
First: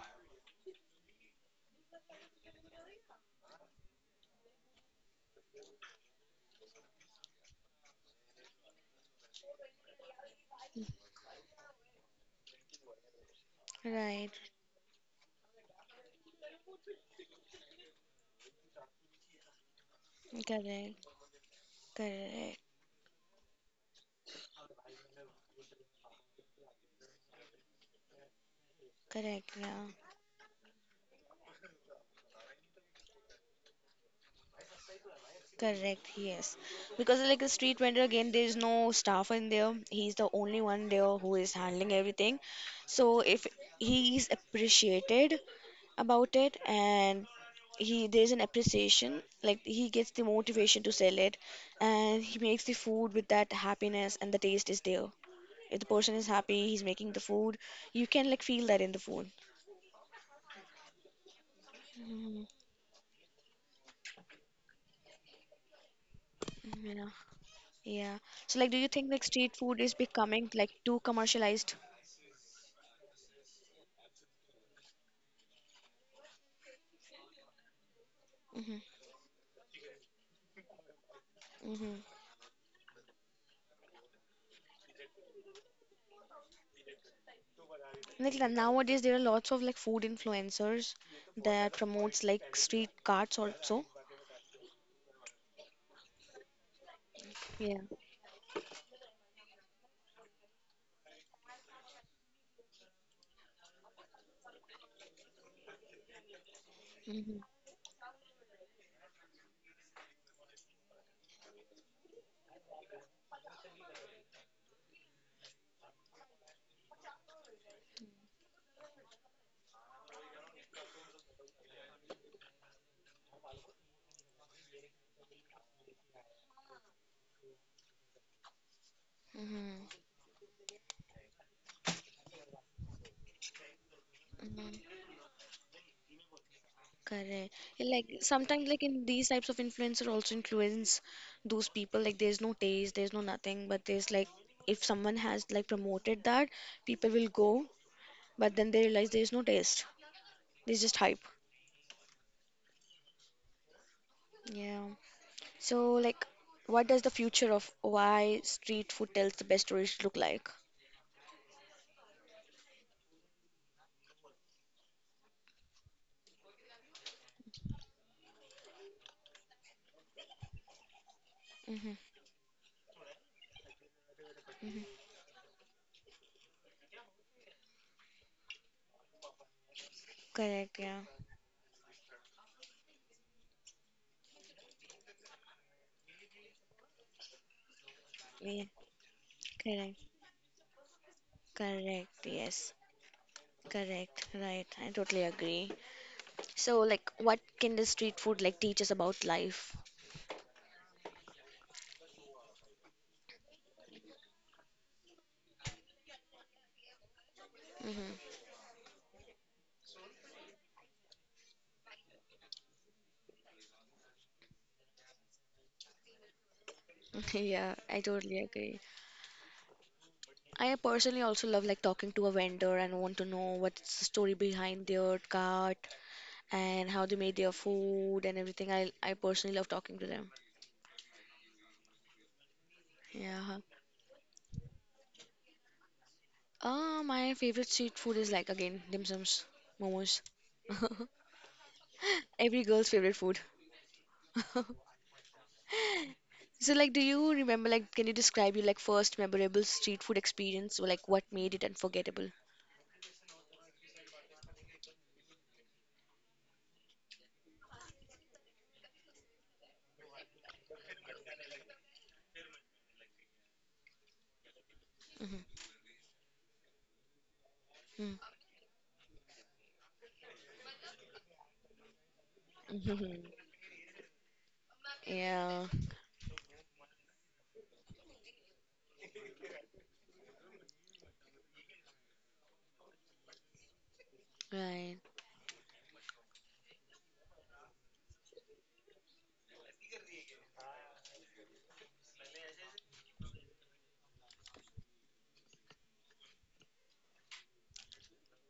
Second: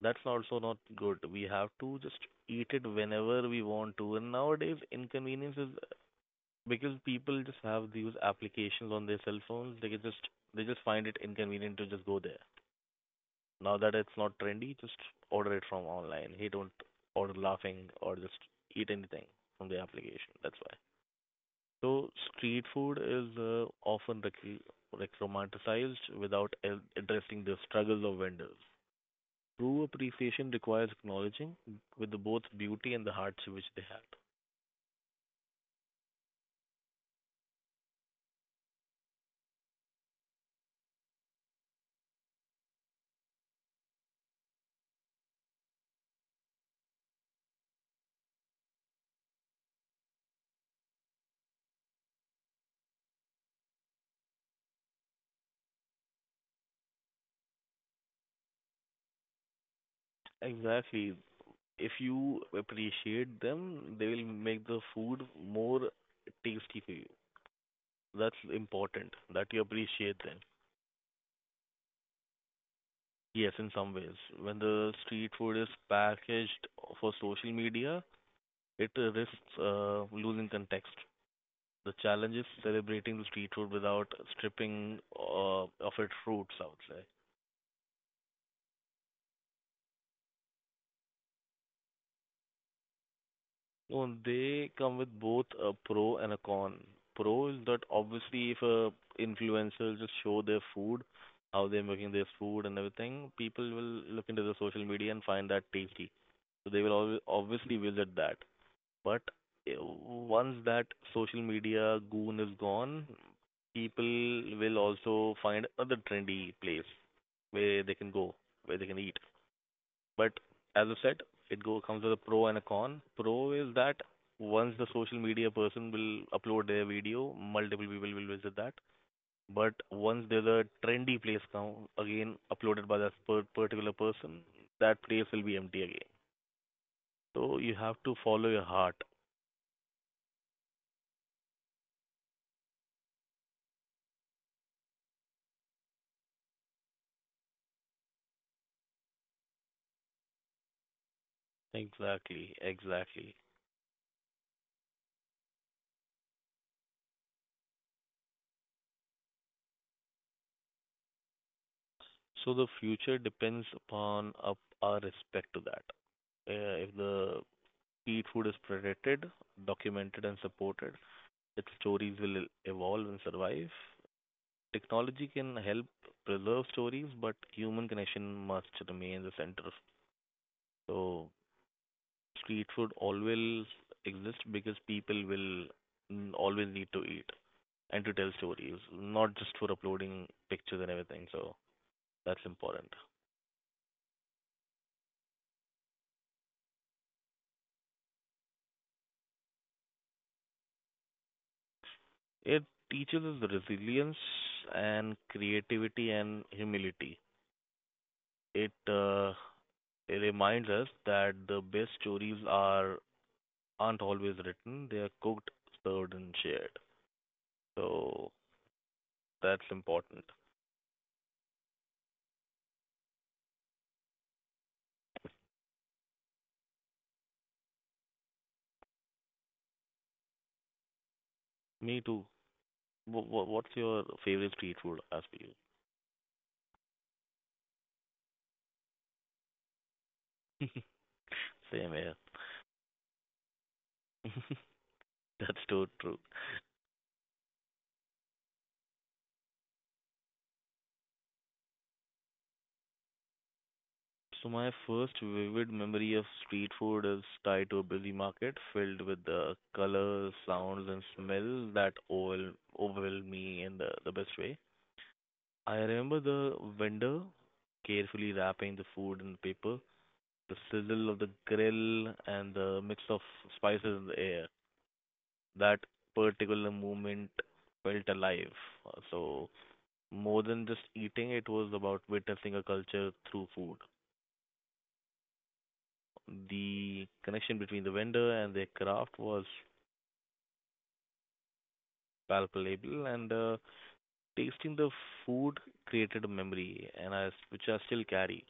Speaker 2: That's also not good. We have to just eat it whenever we want to. And nowadays inconvenience is because people just have these applications on their cell phones. They just find it inconvenient to just go there. Now that it's
Speaker 1: Right.
Speaker 2: not trendy, just order it from online. Hey, don't order laughing or just eat anything from the application. That's why.
Speaker 1: Correct.
Speaker 2: So
Speaker 1: Correct,
Speaker 2: street food is often like romanticized without addressing the struggles of vendors.
Speaker 1: correct,
Speaker 2: True
Speaker 1: yeah,
Speaker 2: appreciation requires acknowledging with the both beauty and the hearts which they have.
Speaker 1: correct, yes. Because like a street vendor again, there is no staff in there. He's the only one there who is handling everything. So if he is appreciated about it and he there's an appreciation, like he gets the motivation to sell it and he makes the food with that happiness and the taste is there. If the person is happy, he's making the food, you can like feel that in the food.
Speaker 2: Exactly. If you
Speaker 1: Mhm.
Speaker 2: appreciate them, they will make the food more tasty for you.
Speaker 1: Yeah. Yeah.
Speaker 2: That's
Speaker 1: So, like, do you think
Speaker 2: important
Speaker 1: like
Speaker 2: that
Speaker 1: street
Speaker 2: you
Speaker 1: food is
Speaker 2: appreciate them.
Speaker 1: becoming like too commercialized?
Speaker 2: Yes, in some ways. When the street food is packaged for social media,
Speaker 1: Mm-hmm.
Speaker 2: it risks losing context.
Speaker 1: Mm-hmm.
Speaker 2: The challenge is celebrating the street food without stripping of its roots, I would say.
Speaker 1: Like la- nowadays, there are lots of like food influencers that promotes like street carts also.
Speaker 2: No, they come with both a pro and a con. Pro is
Speaker 1: Yeah.
Speaker 2: that obviously if a influencer just show their food, how they're making their food and everything, people will look into the social media and find that tasty. So they will always
Speaker 1: Mm-hmm.
Speaker 2: obviously visit that. But once that social media goon is gone, people will also find other trendy place where they can go, where they can eat. But as I said, it go comes with a pro and a con. Pro is that once the social media person will upload their video, multiple people will visit that.
Speaker 1: Mm-hmm.
Speaker 2: But once there's a trendy place come again uploaded by that particular person, that
Speaker 1: Mm-hmm.
Speaker 2: place will be empty again.
Speaker 1: Correct.
Speaker 2: So you
Speaker 1: Yeah,
Speaker 2: have
Speaker 1: like
Speaker 2: to follow your
Speaker 1: sometimes, like
Speaker 2: heart.
Speaker 1: in these types of influencer also influence those people. Like there's no taste, there's no nothing, but there's like if someone has like promoted that, people will go, but then they realize there's no taste. There's just hype.
Speaker 2: Exactly, exactly.
Speaker 1: Yeah. So, like, what does the future of why street food tells the best stories look like?
Speaker 2: So the future depends upon up our respect to that. If the street food is protected, documented, and supported, its
Speaker 1: Mm-hmm.
Speaker 2: stories will evolve and survive. Technology can help preserve stories, but human connection must remain the center.
Speaker 1: Correct, yeah.
Speaker 2: So street food always exists because people will always need to eat and to tell
Speaker 1: Yeah.
Speaker 2: stories, not just for
Speaker 1: Correct.
Speaker 2: uploading pictures and everything. So
Speaker 1: Correct,
Speaker 2: that's
Speaker 1: yes.
Speaker 2: important.
Speaker 1: Correct, right. I totally agree. So, like, what can the street food like teach us about life?
Speaker 2: It teaches us resilience and creativity and humility.
Speaker 1: Mm-hmm.
Speaker 2: It, uh, it reminds us that the best stories are aren't always written; they are cooked, served, and shared.
Speaker 1: Yeah, I
Speaker 2: So
Speaker 1: totally agree.
Speaker 2: that's important.
Speaker 1: I personally also love like talking to a vendor and want to know what's the story behind their cart and how they made their food and everything. I personally love talking to them.
Speaker 2: Me too. Wh- wh-
Speaker 1: Yeah.
Speaker 2: what's your favorite street food? As for
Speaker 1: My favorite street food is like again dim sums, momos.
Speaker 2: you, same here.
Speaker 1: Every girl's favorite food.
Speaker 2: That's so true.
Speaker 1: So like, do you remember like, can you describe your like first memorable street food experience or like what made it unforgettable?
Speaker 2: So my first vivid memory of street food is tied to a busy market filled with the colors, sounds, and smell that overwhelmed me in the best way.
Speaker 1: Mm-hmm.
Speaker 2: I remember the vendor carefully wrapping the food in paper, the sizzle of the grill, and the
Speaker 1: Mm-hmm.
Speaker 2: mix of
Speaker 1: Mm-hmm.
Speaker 2: spices in the air.
Speaker 1: Yeah.
Speaker 2: That particular moment felt alive. So more than just eating, it was about witnessing a culture through food.
Speaker 1: Right.
Speaker 2: The connection between the vendor and their craft was palpable, and tasting the food created a memory, which I still carry.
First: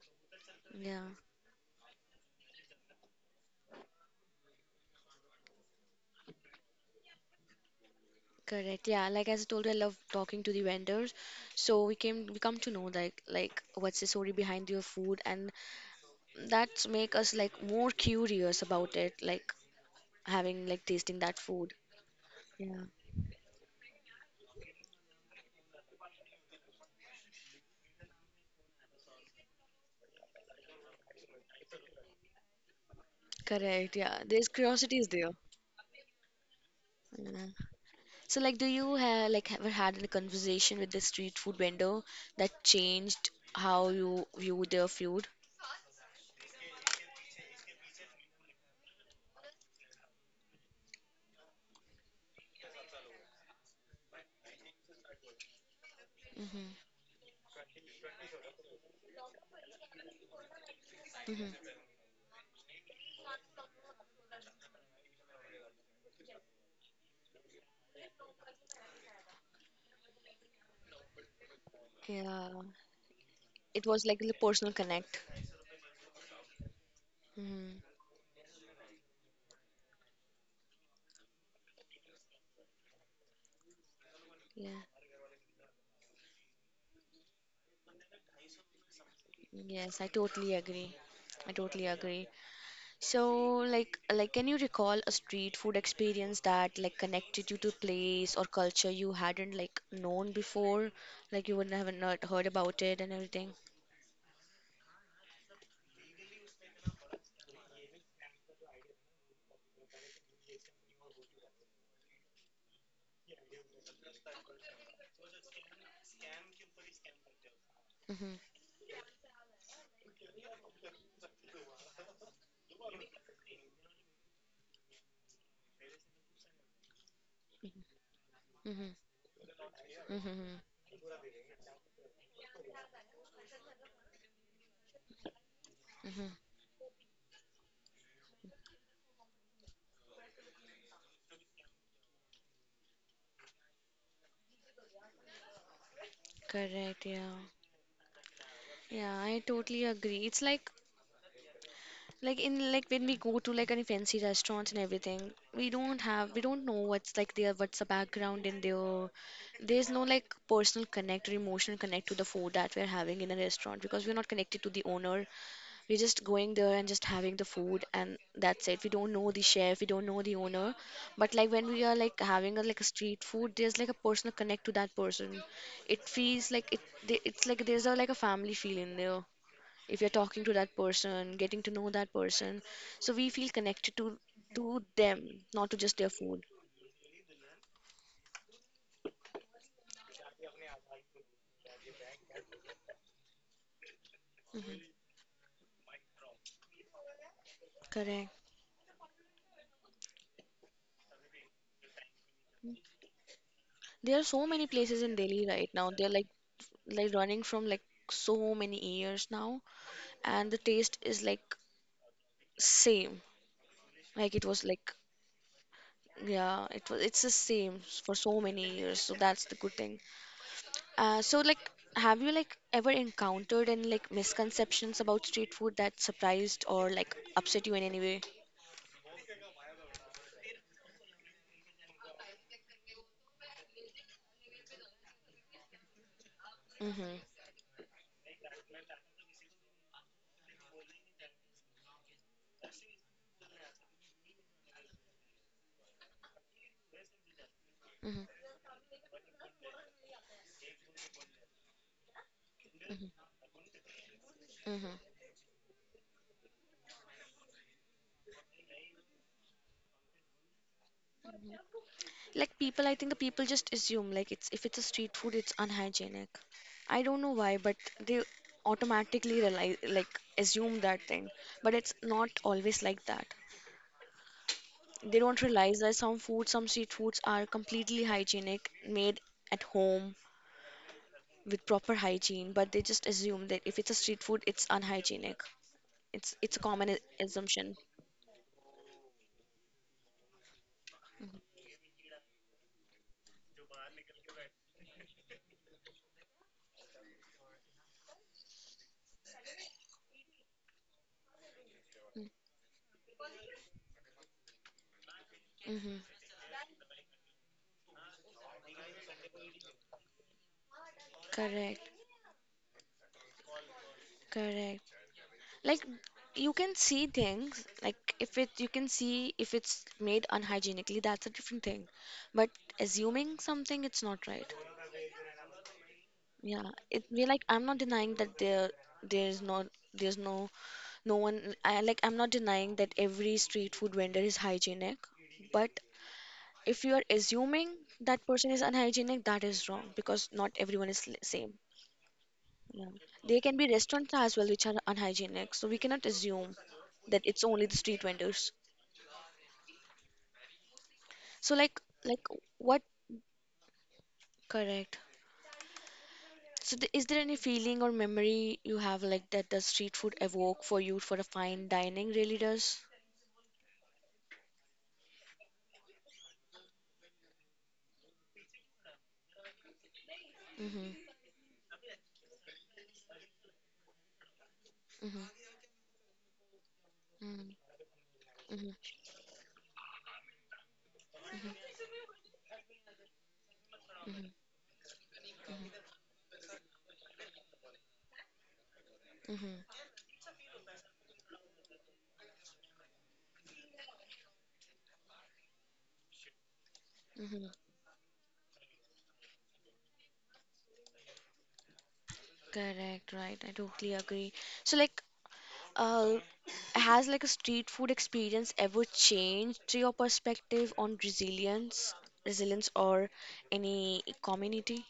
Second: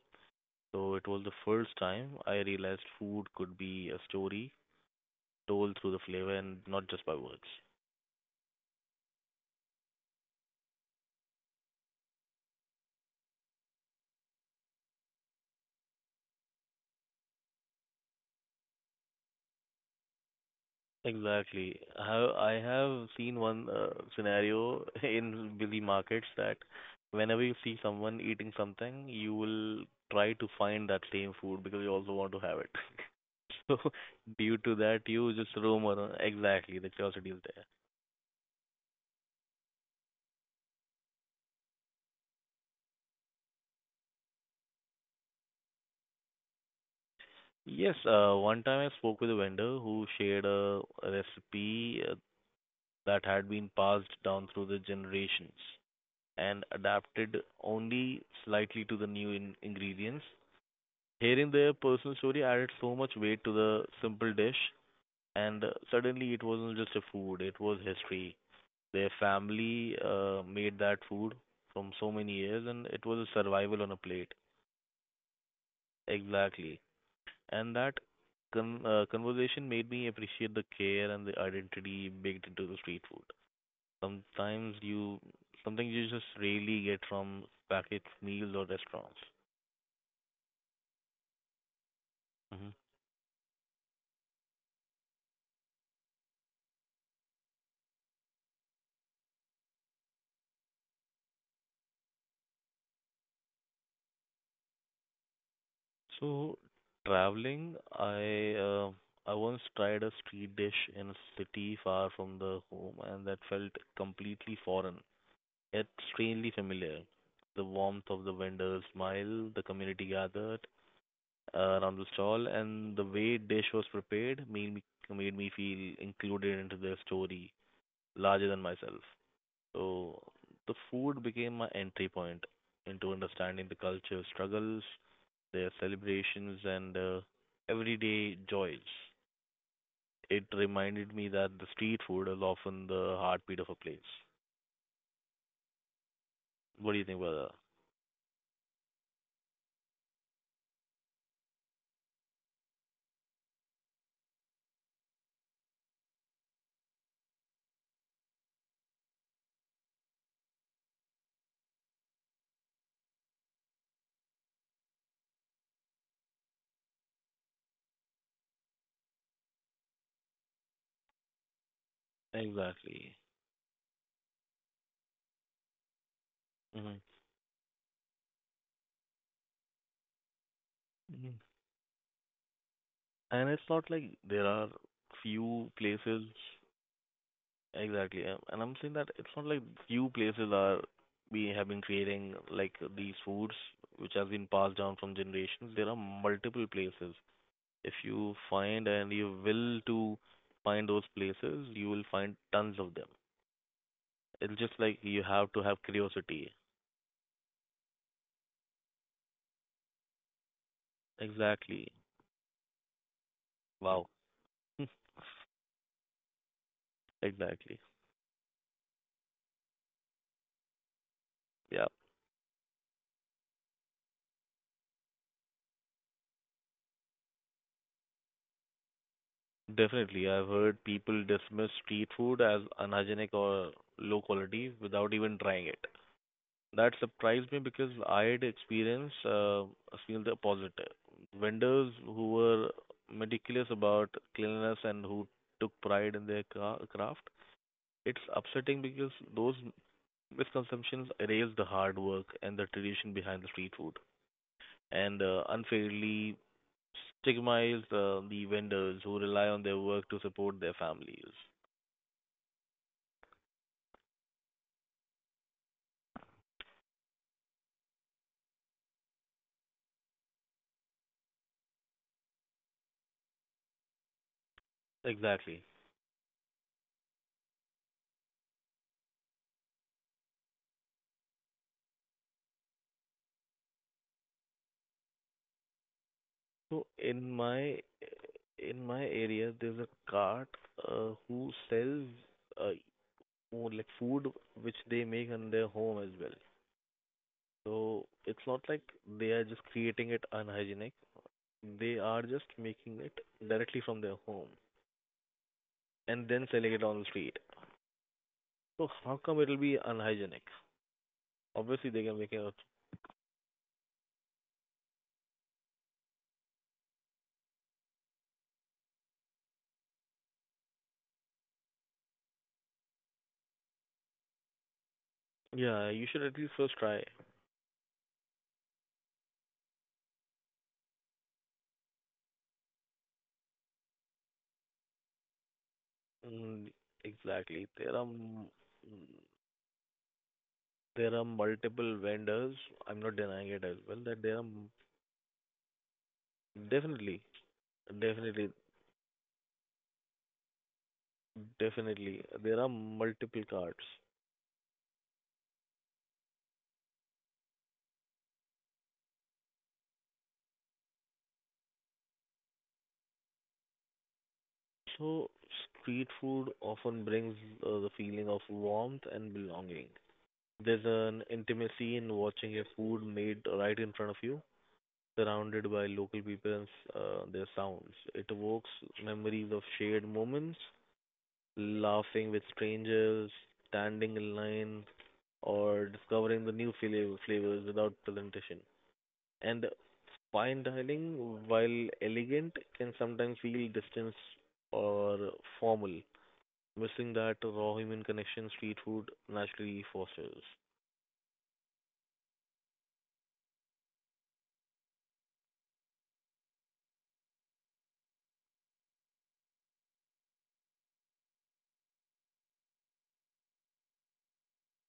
Speaker 2: So it
Speaker 1: Yeah.
Speaker 2: was the first time I realized food could be a story told through the flavor and not just by words.
Speaker 1: Correct. Yeah. Like as I told you, I love talking to the vendors. So we come to know like what's the story behind your food, and that's make us like more curious about it, like having like tasting that food.
Speaker 2: Exactly. I
Speaker 1: Yeah.
Speaker 2: have seen one scenario in busy markets that whenever you see someone eating something, you will try to find that same food because you also want to have it. So
Speaker 1: Correct. Yeah. There's
Speaker 2: due to
Speaker 1: curiosity
Speaker 2: that,
Speaker 1: is there.
Speaker 2: you just roam around. Exactly, the curiosity is
Speaker 1: Mm.
Speaker 2: there.
Speaker 1: So, like, do you have like ever had a conversation with the street food vendor that changed how you view their food?
Speaker 2: Yes, one time I spoke with a vendor who shared a recipe that had been passed down through the generations and
Speaker 1: Hmm,
Speaker 2: adapted only slightly to the new ingredients. Hearing their
Speaker 1: hmm.
Speaker 2: personal story added so much weight to the simple dish, and suddenly it wasn't just a food, it was history. Their family made that food from so many
Speaker 1: Yeah.
Speaker 2: years, and it was a survival
Speaker 1: It
Speaker 2: on a
Speaker 1: was like a
Speaker 2: plate.
Speaker 1: personal connect.
Speaker 2: Exactly. And
Speaker 1: Hmm.
Speaker 2: that conversation made me appreciate the care and the identity baked into the street food. Sometimes
Speaker 1: Yeah.
Speaker 2: you, something you just rarely get from packaged meals or restaurants.
Speaker 1: Yes, I totally agree. I totally agree.
Speaker 2: Hmm.
Speaker 1: So, like, can you recall a street food experience that like connected you to place or culture you hadn't like known before, like you wouldn't have not heard about it and everything?
Speaker 2: So traveling, I once tried a street dish in a city far from the home, and that felt completely foreign, yet strangely familiar. The warmth of
Speaker 1: Mm-hmm.
Speaker 2: the vendor's smile, the community gathered, around the stall, and the way dish was prepared made me feel included into the story larger than myself.
Speaker 1: Mm-hmm.
Speaker 2: So
Speaker 1: Mm-hmm.
Speaker 2: the food became my entry point into understanding the culture struggles, their
Speaker 1: Mm-hmm.
Speaker 2: celebrations, and everyday joys. It reminded me that the street food is often the heartbeat of a place. What do you
Speaker 1: Correct.
Speaker 2: think
Speaker 1: Yeah.
Speaker 2: about
Speaker 1: Yeah, I totally agree. It's like in like when we go to like any fancy restaurants and everything we don't know what's like their what's the background in there. There's no like personal connect or emotional connect to the food that we're having in a restaurant because we're not connected to the owner, we're just going there and just having the food and that's it, we don't know the chef, we don't know the owner, but like when we are like
Speaker 2: that?
Speaker 1: having a like a
Speaker 2: Exactly.
Speaker 1: street food there's like a personal connect to that person. It feels like it,
Speaker 2: Hmm.
Speaker 1: it's like there's a like a family feel in there if you're talking to that
Speaker 2: Hmm.
Speaker 1: person, getting to know that person. So we
Speaker 2: And
Speaker 1: feel
Speaker 2: it's not
Speaker 1: connected
Speaker 2: like there are
Speaker 1: to them,
Speaker 2: few
Speaker 1: not to just their
Speaker 2: places.
Speaker 1: food.
Speaker 2: Exactly. And I'm saying that it's not like few places are we have been creating like these foods which has been passed
Speaker 1: Mhm.
Speaker 2: down from generations. There are multiple places. If
Speaker 1: Correct.
Speaker 2: you find and you will to find those places, you will find tons of them.
Speaker 1: There are so
Speaker 2: It's
Speaker 1: many
Speaker 2: just
Speaker 1: places
Speaker 2: like
Speaker 1: in
Speaker 2: you
Speaker 1: Delhi
Speaker 2: have to
Speaker 1: right
Speaker 2: have
Speaker 1: now. They're
Speaker 2: curiosity.
Speaker 1: like running from like so many years now, and the taste is like
Speaker 2: Exactly.
Speaker 1: same.
Speaker 2: Wow.
Speaker 1: Like it was like yeah, it's the
Speaker 2: Exactly.
Speaker 1: same for so many years. So that's the good thing. So like
Speaker 2: Yeah.
Speaker 1: have you like ever encountered any like misconceptions about street food that surprised or like upset you in any way?
Speaker 2: Definitely. I've heard people dismiss street food as unhygienic or low quality without even trying it. That
Speaker 1: Mm-hmm.
Speaker 2: surprised me because I had experienced seen the opposite. Vendors who were meticulous about cleanliness and who took pride in their craft. It's
Speaker 1: Mm-hmm.
Speaker 2: upsetting because those misconceptions erase the hard work and the
Speaker 1: Mm-hmm.
Speaker 2: tradition behind the street food
Speaker 1: Mm-hmm.
Speaker 2: and unfairly stigmatize the vendors who rely on their work to support their families.
Speaker 1: Like people, I think the people just assume like it's if it's a street food, it's unhygienic. I don't know why, but they automatically realize like assume that thing. But it's not always like that. They don't
Speaker 2: Exactly.
Speaker 1: realize that some food, some street foods are completely hygienic, made at home with proper hygiene, but they just assume that if it's a street food, it's unhygienic. It's a
Speaker 2: So
Speaker 1: common a-
Speaker 2: in
Speaker 1: assumption.
Speaker 2: my in my area, there's a cart who sells uh, more like food which they make in their home as well. So it's not like they are just creating it unhygienic. They are just making it directly from their home
Speaker 1: Mm-hmm.
Speaker 2: and then selling it on the street. So how come it'll be unhygienic?
Speaker 1: Correct.
Speaker 2: Obviously they can make it.
Speaker 1: Correct. Like you can see things like if it you can see if it's made unhygienically, that's a different thing. But assuming something, it's not right.
Speaker 2: Yeah, you should at least
Speaker 1: Yeah,
Speaker 2: first try.
Speaker 1: it we like I'm not denying that there there's not there's no no one I like I'm not denying that every street food vendor is hygienic, but
Speaker 2: Mm,
Speaker 1: if you are
Speaker 2: exactly.
Speaker 1: assuming that person is unhygienic, that is wrong because not everyone is l-
Speaker 2: There are
Speaker 1: same.
Speaker 2: multiple vendors.
Speaker 1: Yeah.
Speaker 2: I'm not
Speaker 1: There
Speaker 2: denying
Speaker 1: can
Speaker 2: it
Speaker 1: be
Speaker 2: as well
Speaker 1: restaurants
Speaker 2: that
Speaker 1: as well which are unhygienic, so we cannot assume
Speaker 2: definitely,
Speaker 1: that it's only the street vendors.
Speaker 2: definitely,
Speaker 1: So
Speaker 2: definitely
Speaker 1: like
Speaker 2: there are
Speaker 1: what
Speaker 2: multiple carts.
Speaker 1: correct. So th is there any feeling or memory you have like that the street food evoke for you for a fine dining really does?
Speaker 2: So street food often brings the feeling of warmth and belonging. There's
Speaker 1: Mm-hmm.
Speaker 2: an intimacy in watching a food made right in front of you,
Speaker 1: Mm-hmm.
Speaker 2: surrounded by local people and their
Speaker 1: Mm-hmm.
Speaker 2: sounds. It evokes
Speaker 1: Mm-hmm.
Speaker 2: memories of shared moments, laughing with strangers, standing
Speaker 1: Mm-hmm.
Speaker 2: in line, or discovering the new flavors without presentation. And
Speaker 1: Mm-hmm.
Speaker 2: fine dining, while elegant, can sometimes feel distant or formal, missing that
Speaker 1: Mm-hmm.
Speaker 2: raw human connection street food naturally fosters.
Speaker 1: Correct, right. I totally agree. So like Uh, has like a street food experience ever changed your perspective on resilience, resilience or any community?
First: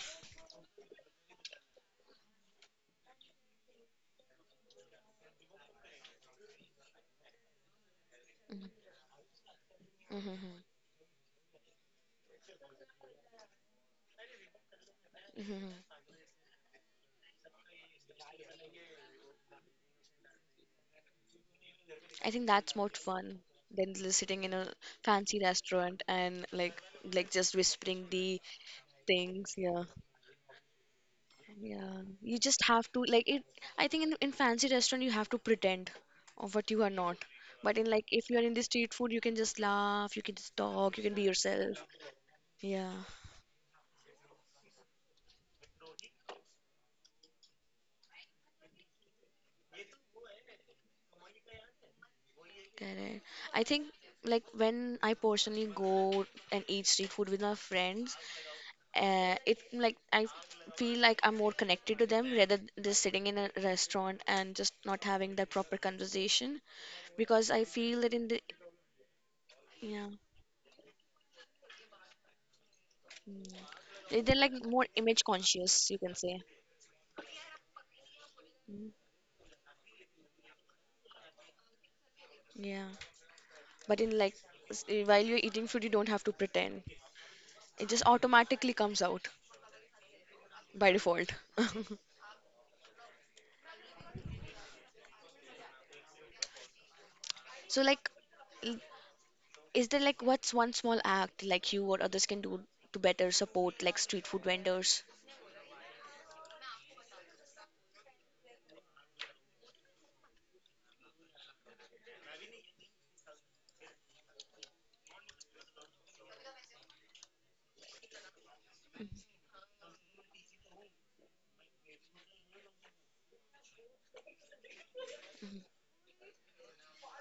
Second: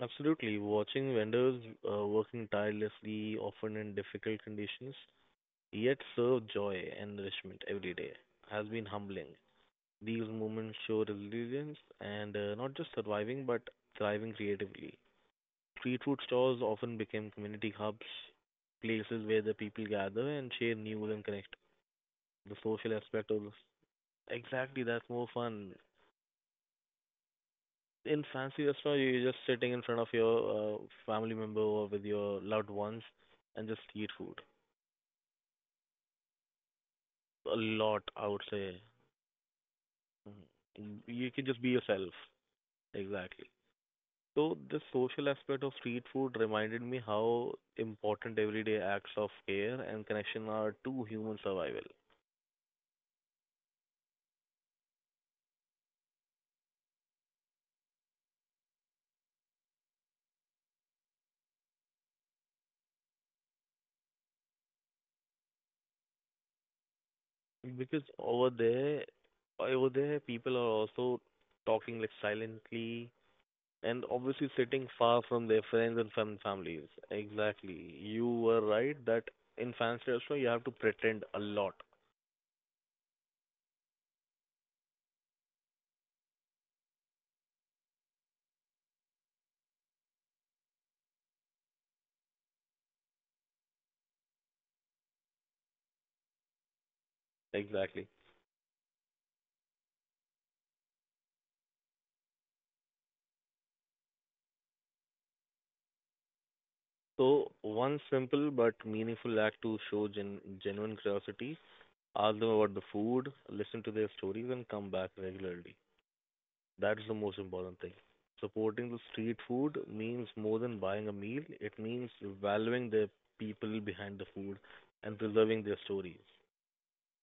Speaker 2: Absolutely, watching vendors working tirelessly, often in difficult conditions, yet serve joy and nourishment every day, has been humbling. These
Speaker 1: Mm-hmm.
Speaker 2: moments show resilience and not just surviving but thriving creatively.
Speaker 1: Hmm.
Speaker 2: Street food stores often became community hubs, places where the people gather and share news and connect.
Speaker 1: I think
Speaker 2: The
Speaker 1: that's more
Speaker 2: social aspect of
Speaker 1: fun
Speaker 2: this.
Speaker 1: than l- sitting in a
Speaker 2: Exactly, that's more
Speaker 1: fancy
Speaker 2: fun.
Speaker 1: restaurant and like just whispering
Speaker 2: In
Speaker 1: the
Speaker 2: fancy restaurant, you're just
Speaker 1: things.
Speaker 2: sitting in
Speaker 1: Yeah,
Speaker 2: front of your family member or with
Speaker 1: yeah.
Speaker 2: your
Speaker 1: You just
Speaker 2: loved
Speaker 1: have
Speaker 2: ones
Speaker 1: to like it.
Speaker 2: and just
Speaker 1: I think
Speaker 2: eat food.
Speaker 1: in fancy restaurant you have to pretend of what you are not.
Speaker 2: A
Speaker 1: But in
Speaker 2: lot,
Speaker 1: like
Speaker 2: I
Speaker 1: if you
Speaker 2: would
Speaker 1: are in the
Speaker 2: say.
Speaker 1: street food, you can just laugh, you can just talk,
Speaker 2: Mhm.
Speaker 1: you can be
Speaker 2: You can just be
Speaker 1: yourself.
Speaker 2: yourself.
Speaker 1: Yeah,
Speaker 2: Exactly. So this social aspect of street food reminded me how important everyday acts of care and connection are to human survival.
Speaker 1: correct. I think like when I personally go and eat street food with my friends, it like I feel like I'm more connected to them rather than just sitting in a restaurant and just not having that proper conversation because I
Speaker 2: Because
Speaker 1: feel that in the
Speaker 2: over there, over
Speaker 1: yeah
Speaker 2: there, people are also talking like silently and
Speaker 1: they're
Speaker 2: obviously
Speaker 1: like
Speaker 2: sitting
Speaker 1: more
Speaker 2: far
Speaker 1: image
Speaker 2: from their
Speaker 1: conscious
Speaker 2: friends
Speaker 1: you
Speaker 2: and
Speaker 1: can say
Speaker 2: families. Exactly. You were right that in fancy restaurant you have to pretend a lot.
Speaker 1: yeah but in like while you're eating food you don't have to pretend, it just automatically comes out by default. So
Speaker 2: Exactly.
Speaker 1: like is there like what's one small act like you or others can do to better support like street food vendors?
Speaker 2: So one simple but meaningful act to show genuine curiosity, ask them about the food, listen to their stories, and come back regularly. That is the most important thing. Supporting the street food means more than buying a meal. It means valuing the people behind the food and preserving their stories.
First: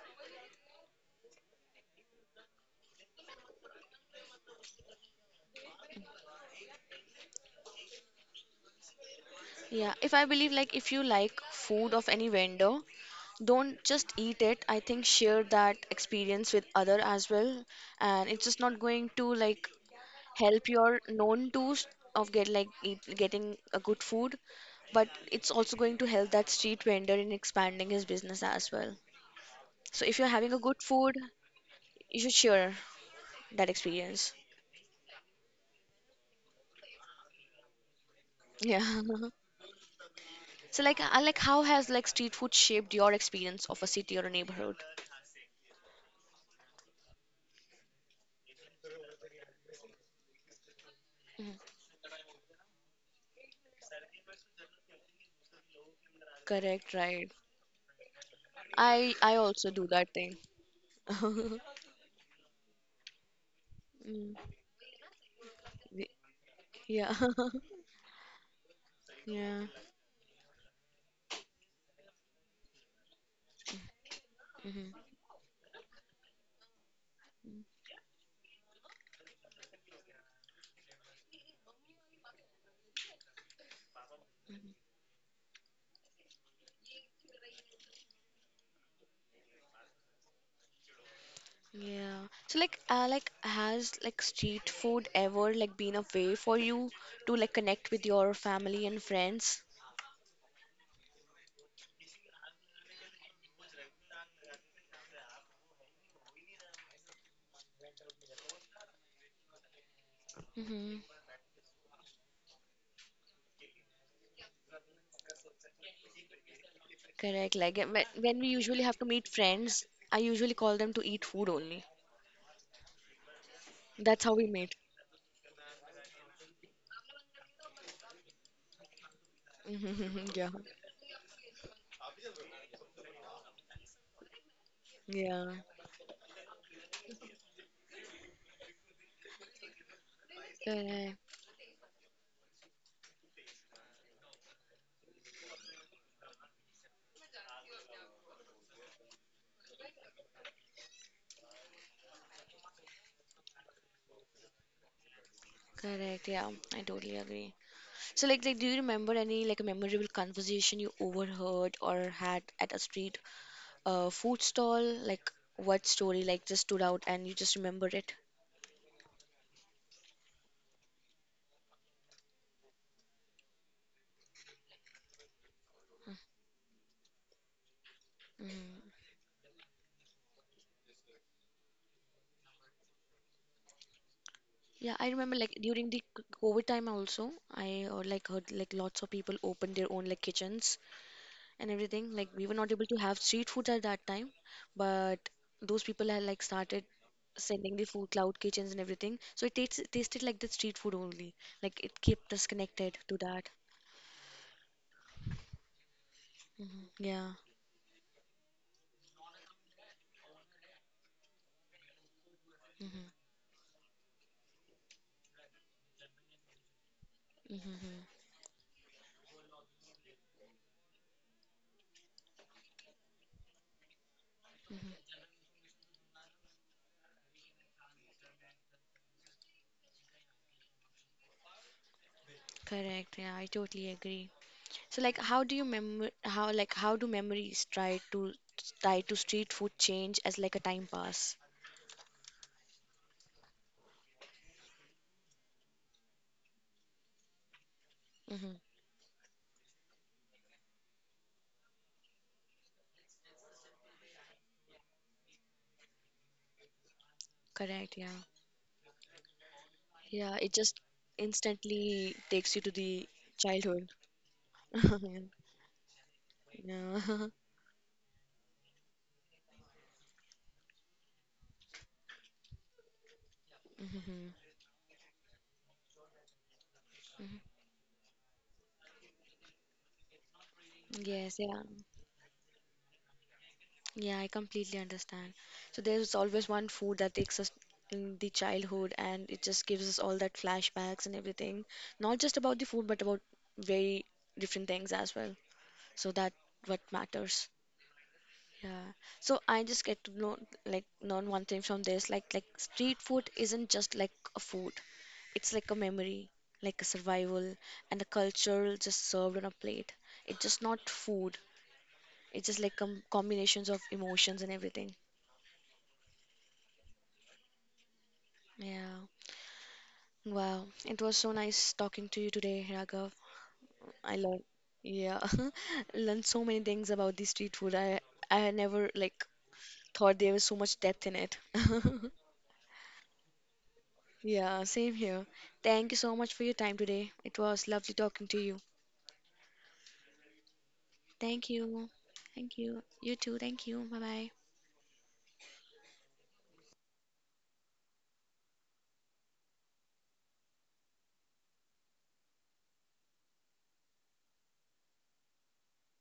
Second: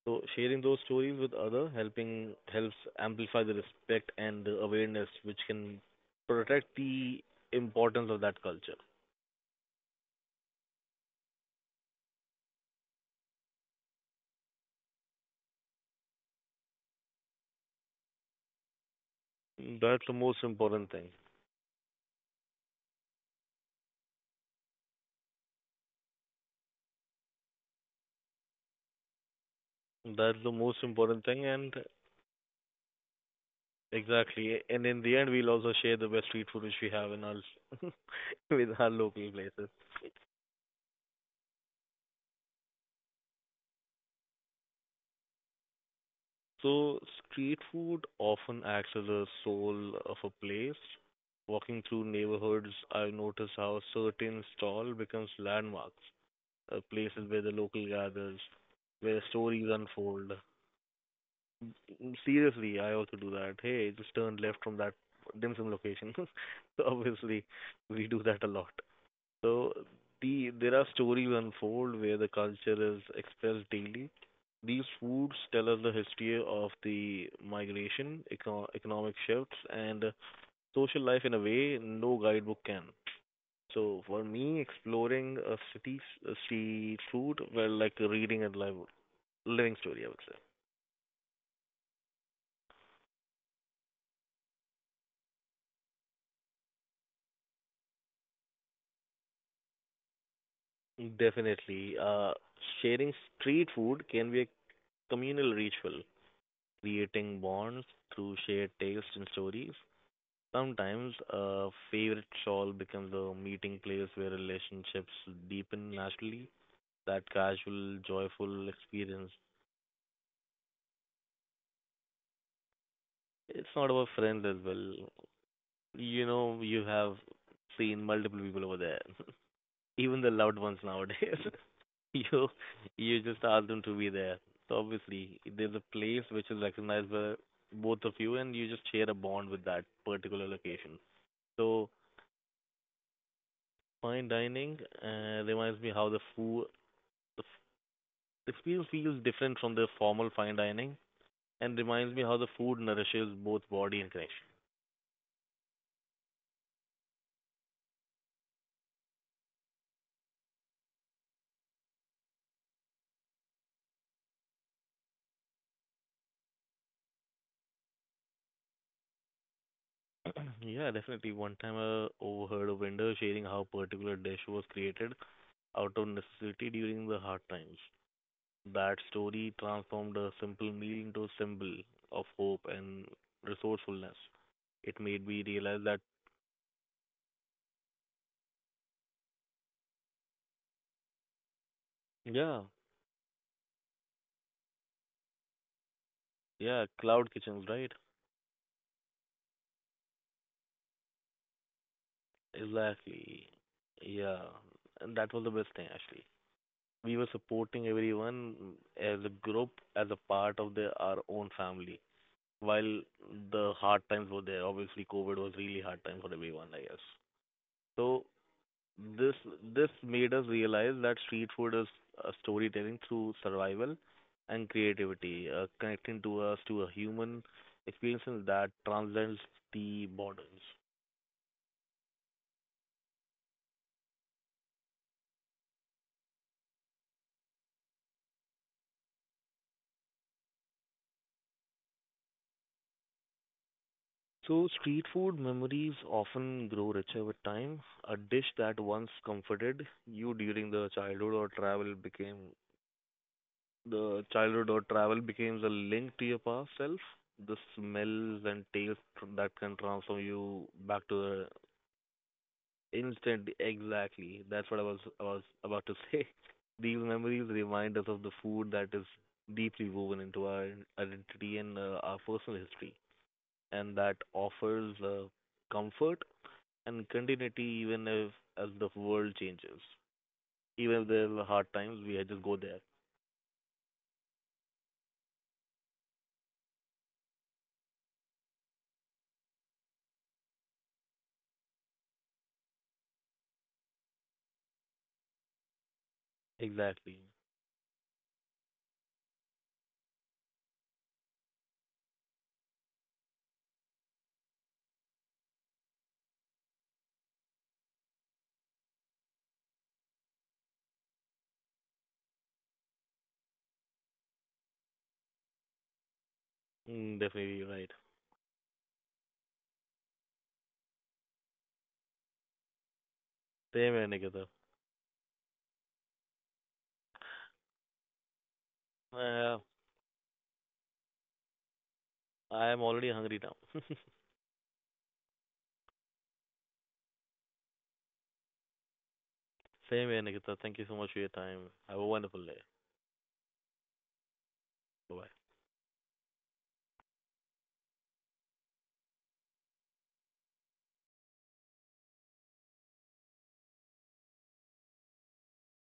Speaker 2: So sharing those stories with other helping helps amplify the respect and the awareness which can protect the importance of that culture.
Speaker 1: Yeah, if I believe like if you like food of any vendor, don't just eat it. I think share that experience with other as well, and it's just not going to like
Speaker 2: That's the most
Speaker 1: help
Speaker 2: important
Speaker 1: your
Speaker 2: thing.
Speaker 1: known to s- of get like eat, getting a good food, but it's also going to help that street vendor in expanding his business as well. So if you're
Speaker 2: That's
Speaker 1: having
Speaker 2: the
Speaker 1: a good
Speaker 2: most
Speaker 1: food,
Speaker 2: important thing and
Speaker 1: you should share that experience.
Speaker 2: exactly and in the end we'll also share the best street food which we have in our with our
Speaker 1: Yeah.
Speaker 2: local places.
Speaker 1: So like how has like street food shaped your experience of a city or a neighborhood?
Speaker 2: So, street food often acts as a soul of a place.
Speaker 1: Mhm.
Speaker 2: Walking through neighborhoods, I've noticed how certain stall becomes landmarks,
Speaker 1: Correct,
Speaker 2: places
Speaker 1: right.
Speaker 2: where the local gathers,
Speaker 1: I
Speaker 2: where
Speaker 1: I
Speaker 2: stories
Speaker 1: also do that thing.
Speaker 2: unfold. Mm, seriously, I also do that. Hey, just
Speaker 1: Mm,
Speaker 2: turn left from that dim sum
Speaker 1: y-
Speaker 2: location. So
Speaker 1: Yeah.
Speaker 2: obviously, we do that a lot.
Speaker 1: Yeah.
Speaker 2: So there are stories unfold where the culture is expressed daily. These
Speaker 1: Hmm.
Speaker 2: foods tell us the history of the migration, economic shifts, and social life in a way no guidebook can. So for me, exploring a city a street food, well, like reading and live, living story, I would
Speaker 1: Yeah. So like has like street food ever like been a way for you to like connect with your family and friends?
Speaker 2: say. Definitely. Sharing street food can be a communal ritual, creating bonds through shared taste and stories.
Speaker 1: Hmm.
Speaker 2: Sometimes a favorite shawl becomes a meeting place where relationships deepen naturally. That
Speaker 1: Correct. Like
Speaker 2: casual,
Speaker 1: when we
Speaker 2: joyful
Speaker 1: usually have to
Speaker 2: experience.
Speaker 1: meet friends, I usually call them to eat food only.
Speaker 2: It's not about
Speaker 1: That's how
Speaker 2: friends
Speaker 1: we
Speaker 2: as
Speaker 1: meet.
Speaker 2: well. You know, you have seen multiple people over there, even the
Speaker 1: Yeah.
Speaker 2: loved ones nowadays. you you just ask them to be there. So obviously,
Speaker 1: Yeah.
Speaker 2: there's a place which is recognized by both of you, and you just share a bond with that particular location.
Speaker 1: Correct,
Speaker 2: So fine dining reminds me how the food It feels different from the formal fine dining and reminds me how the food nourishes both body and connection.
Speaker 1: correct. Yeah, I totally agree. So, like, do you remember any like a memorable conversation you overheard or had at a street food stall? Like, what story like just stood out and you just remembered it?
Speaker 2: Yeah, definitely. One time I overheard a vendor sharing how particular dish was created out of necessity during the hard times.
Speaker 1: Mm.
Speaker 2: That story transformed a simple meal into a symbol of hope and resourcefulness.
Speaker 1: Yeah,
Speaker 2: It
Speaker 1: I
Speaker 2: made
Speaker 1: remember
Speaker 2: me
Speaker 1: like
Speaker 2: realize
Speaker 1: during the
Speaker 2: that,
Speaker 1: c- COVID time also, I like heard like lots of people opened their own like kitchens and everything. Like we were
Speaker 2: yeah,
Speaker 1: not able to have street food at that time, but those people had like started
Speaker 2: yeah, cloud kitchens,
Speaker 1: sending the
Speaker 2: right?
Speaker 1: food, cloud kitchens and everything. So it tastes tasted like the street food only. Like it kept us connected to that.
Speaker 2: Exactly. Yeah, and that was the best thing actually. We were
Speaker 1: Yeah.
Speaker 2: supporting everyone as a group, as a part of the, our own family. While the hard times were there, obviously COVID was really hard time for everyone, I guess.
Speaker 1: Mm-hmm.
Speaker 2: So this this made us realize that street food is a storytelling through survival and creativity, connecting to us to a human experience that transcends the borders.
Speaker 1: Correct. Yeah, I totally agree. So like how like how do memories try to tie to street food change as like a time pass?
Speaker 2: So street food memories often grow richer with time. A dish
Speaker 1: Mm-hmm.
Speaker 2: that once comforted you during the childhood or travel became the childhood or travel becomes a link to your past self. The
Speaker 1: Correct, yeah.
Speaker 2: smells and tastes that can transform
Speaker 1: Yeah, it
Speaker 2: you
Speaker 1: just
Speaker 2: back to the
Speaker 1: instantly takes you to the
Speaker 2: instant.
Speaker 1: childhood.
Speaker 2: Exactly, that's what I was about to say. These
Speaker 1: Yeah.
Speaker 2: memories remind us of the food that is deeply woven into our identity and our personal history, and that
Speaker 1: Hmm.
Speaker 2: offers comfort and continuity even if as the world changes. Even if there
Speaker 1: Yes,
Speaker 2: are
Speaker 1: yeah.
Speaker 2: hard times, we just go there.
Speaker 1: Yeah, I completely understand. So there's always one food that takes us in the childhood and it just gives us all that flashbacks and everything. Not just about the food, but about very different things as well. So that what
Speaker 2: Exactly.
Speaker 1: matters. Yeah. So I just get to know like learn one thing from this. Like street food isn't just like a food. It's like a memory, like a survival and the culture just served on a plate. It's just not food. It's just like com- combinations of emotions and everything.
Speaker 2: Mm, definitely right.
Speaker 1: Yeah. Wow. It was so nice talking to you today, Raghav.
Speaker 2: Same here,
Speaker 1: I learned,
Speaker 2: Nikita.
Speaker 1: yeah, learned so many things about the street food. I had never like
Speaker 2: Uh,
Speaker 1: thought there was so much depth in it.
Speaker 2: I am already hungry now.
Speaker 1: Yeah, same here. Thank you so much for your time today. It was lovely talking to you.
Speaker 2: Same here, Nikita. Thank you so much for your
Speaker 1: Thank
Speaker 2: time.
Speaker 1: you.
Speaker 2: Have a wonderful
Speaker 1: Thank
Speaker 2: day.
Speaker 1: you. You too. Thank you. Bye bye.
Speaker 2: Bye bye.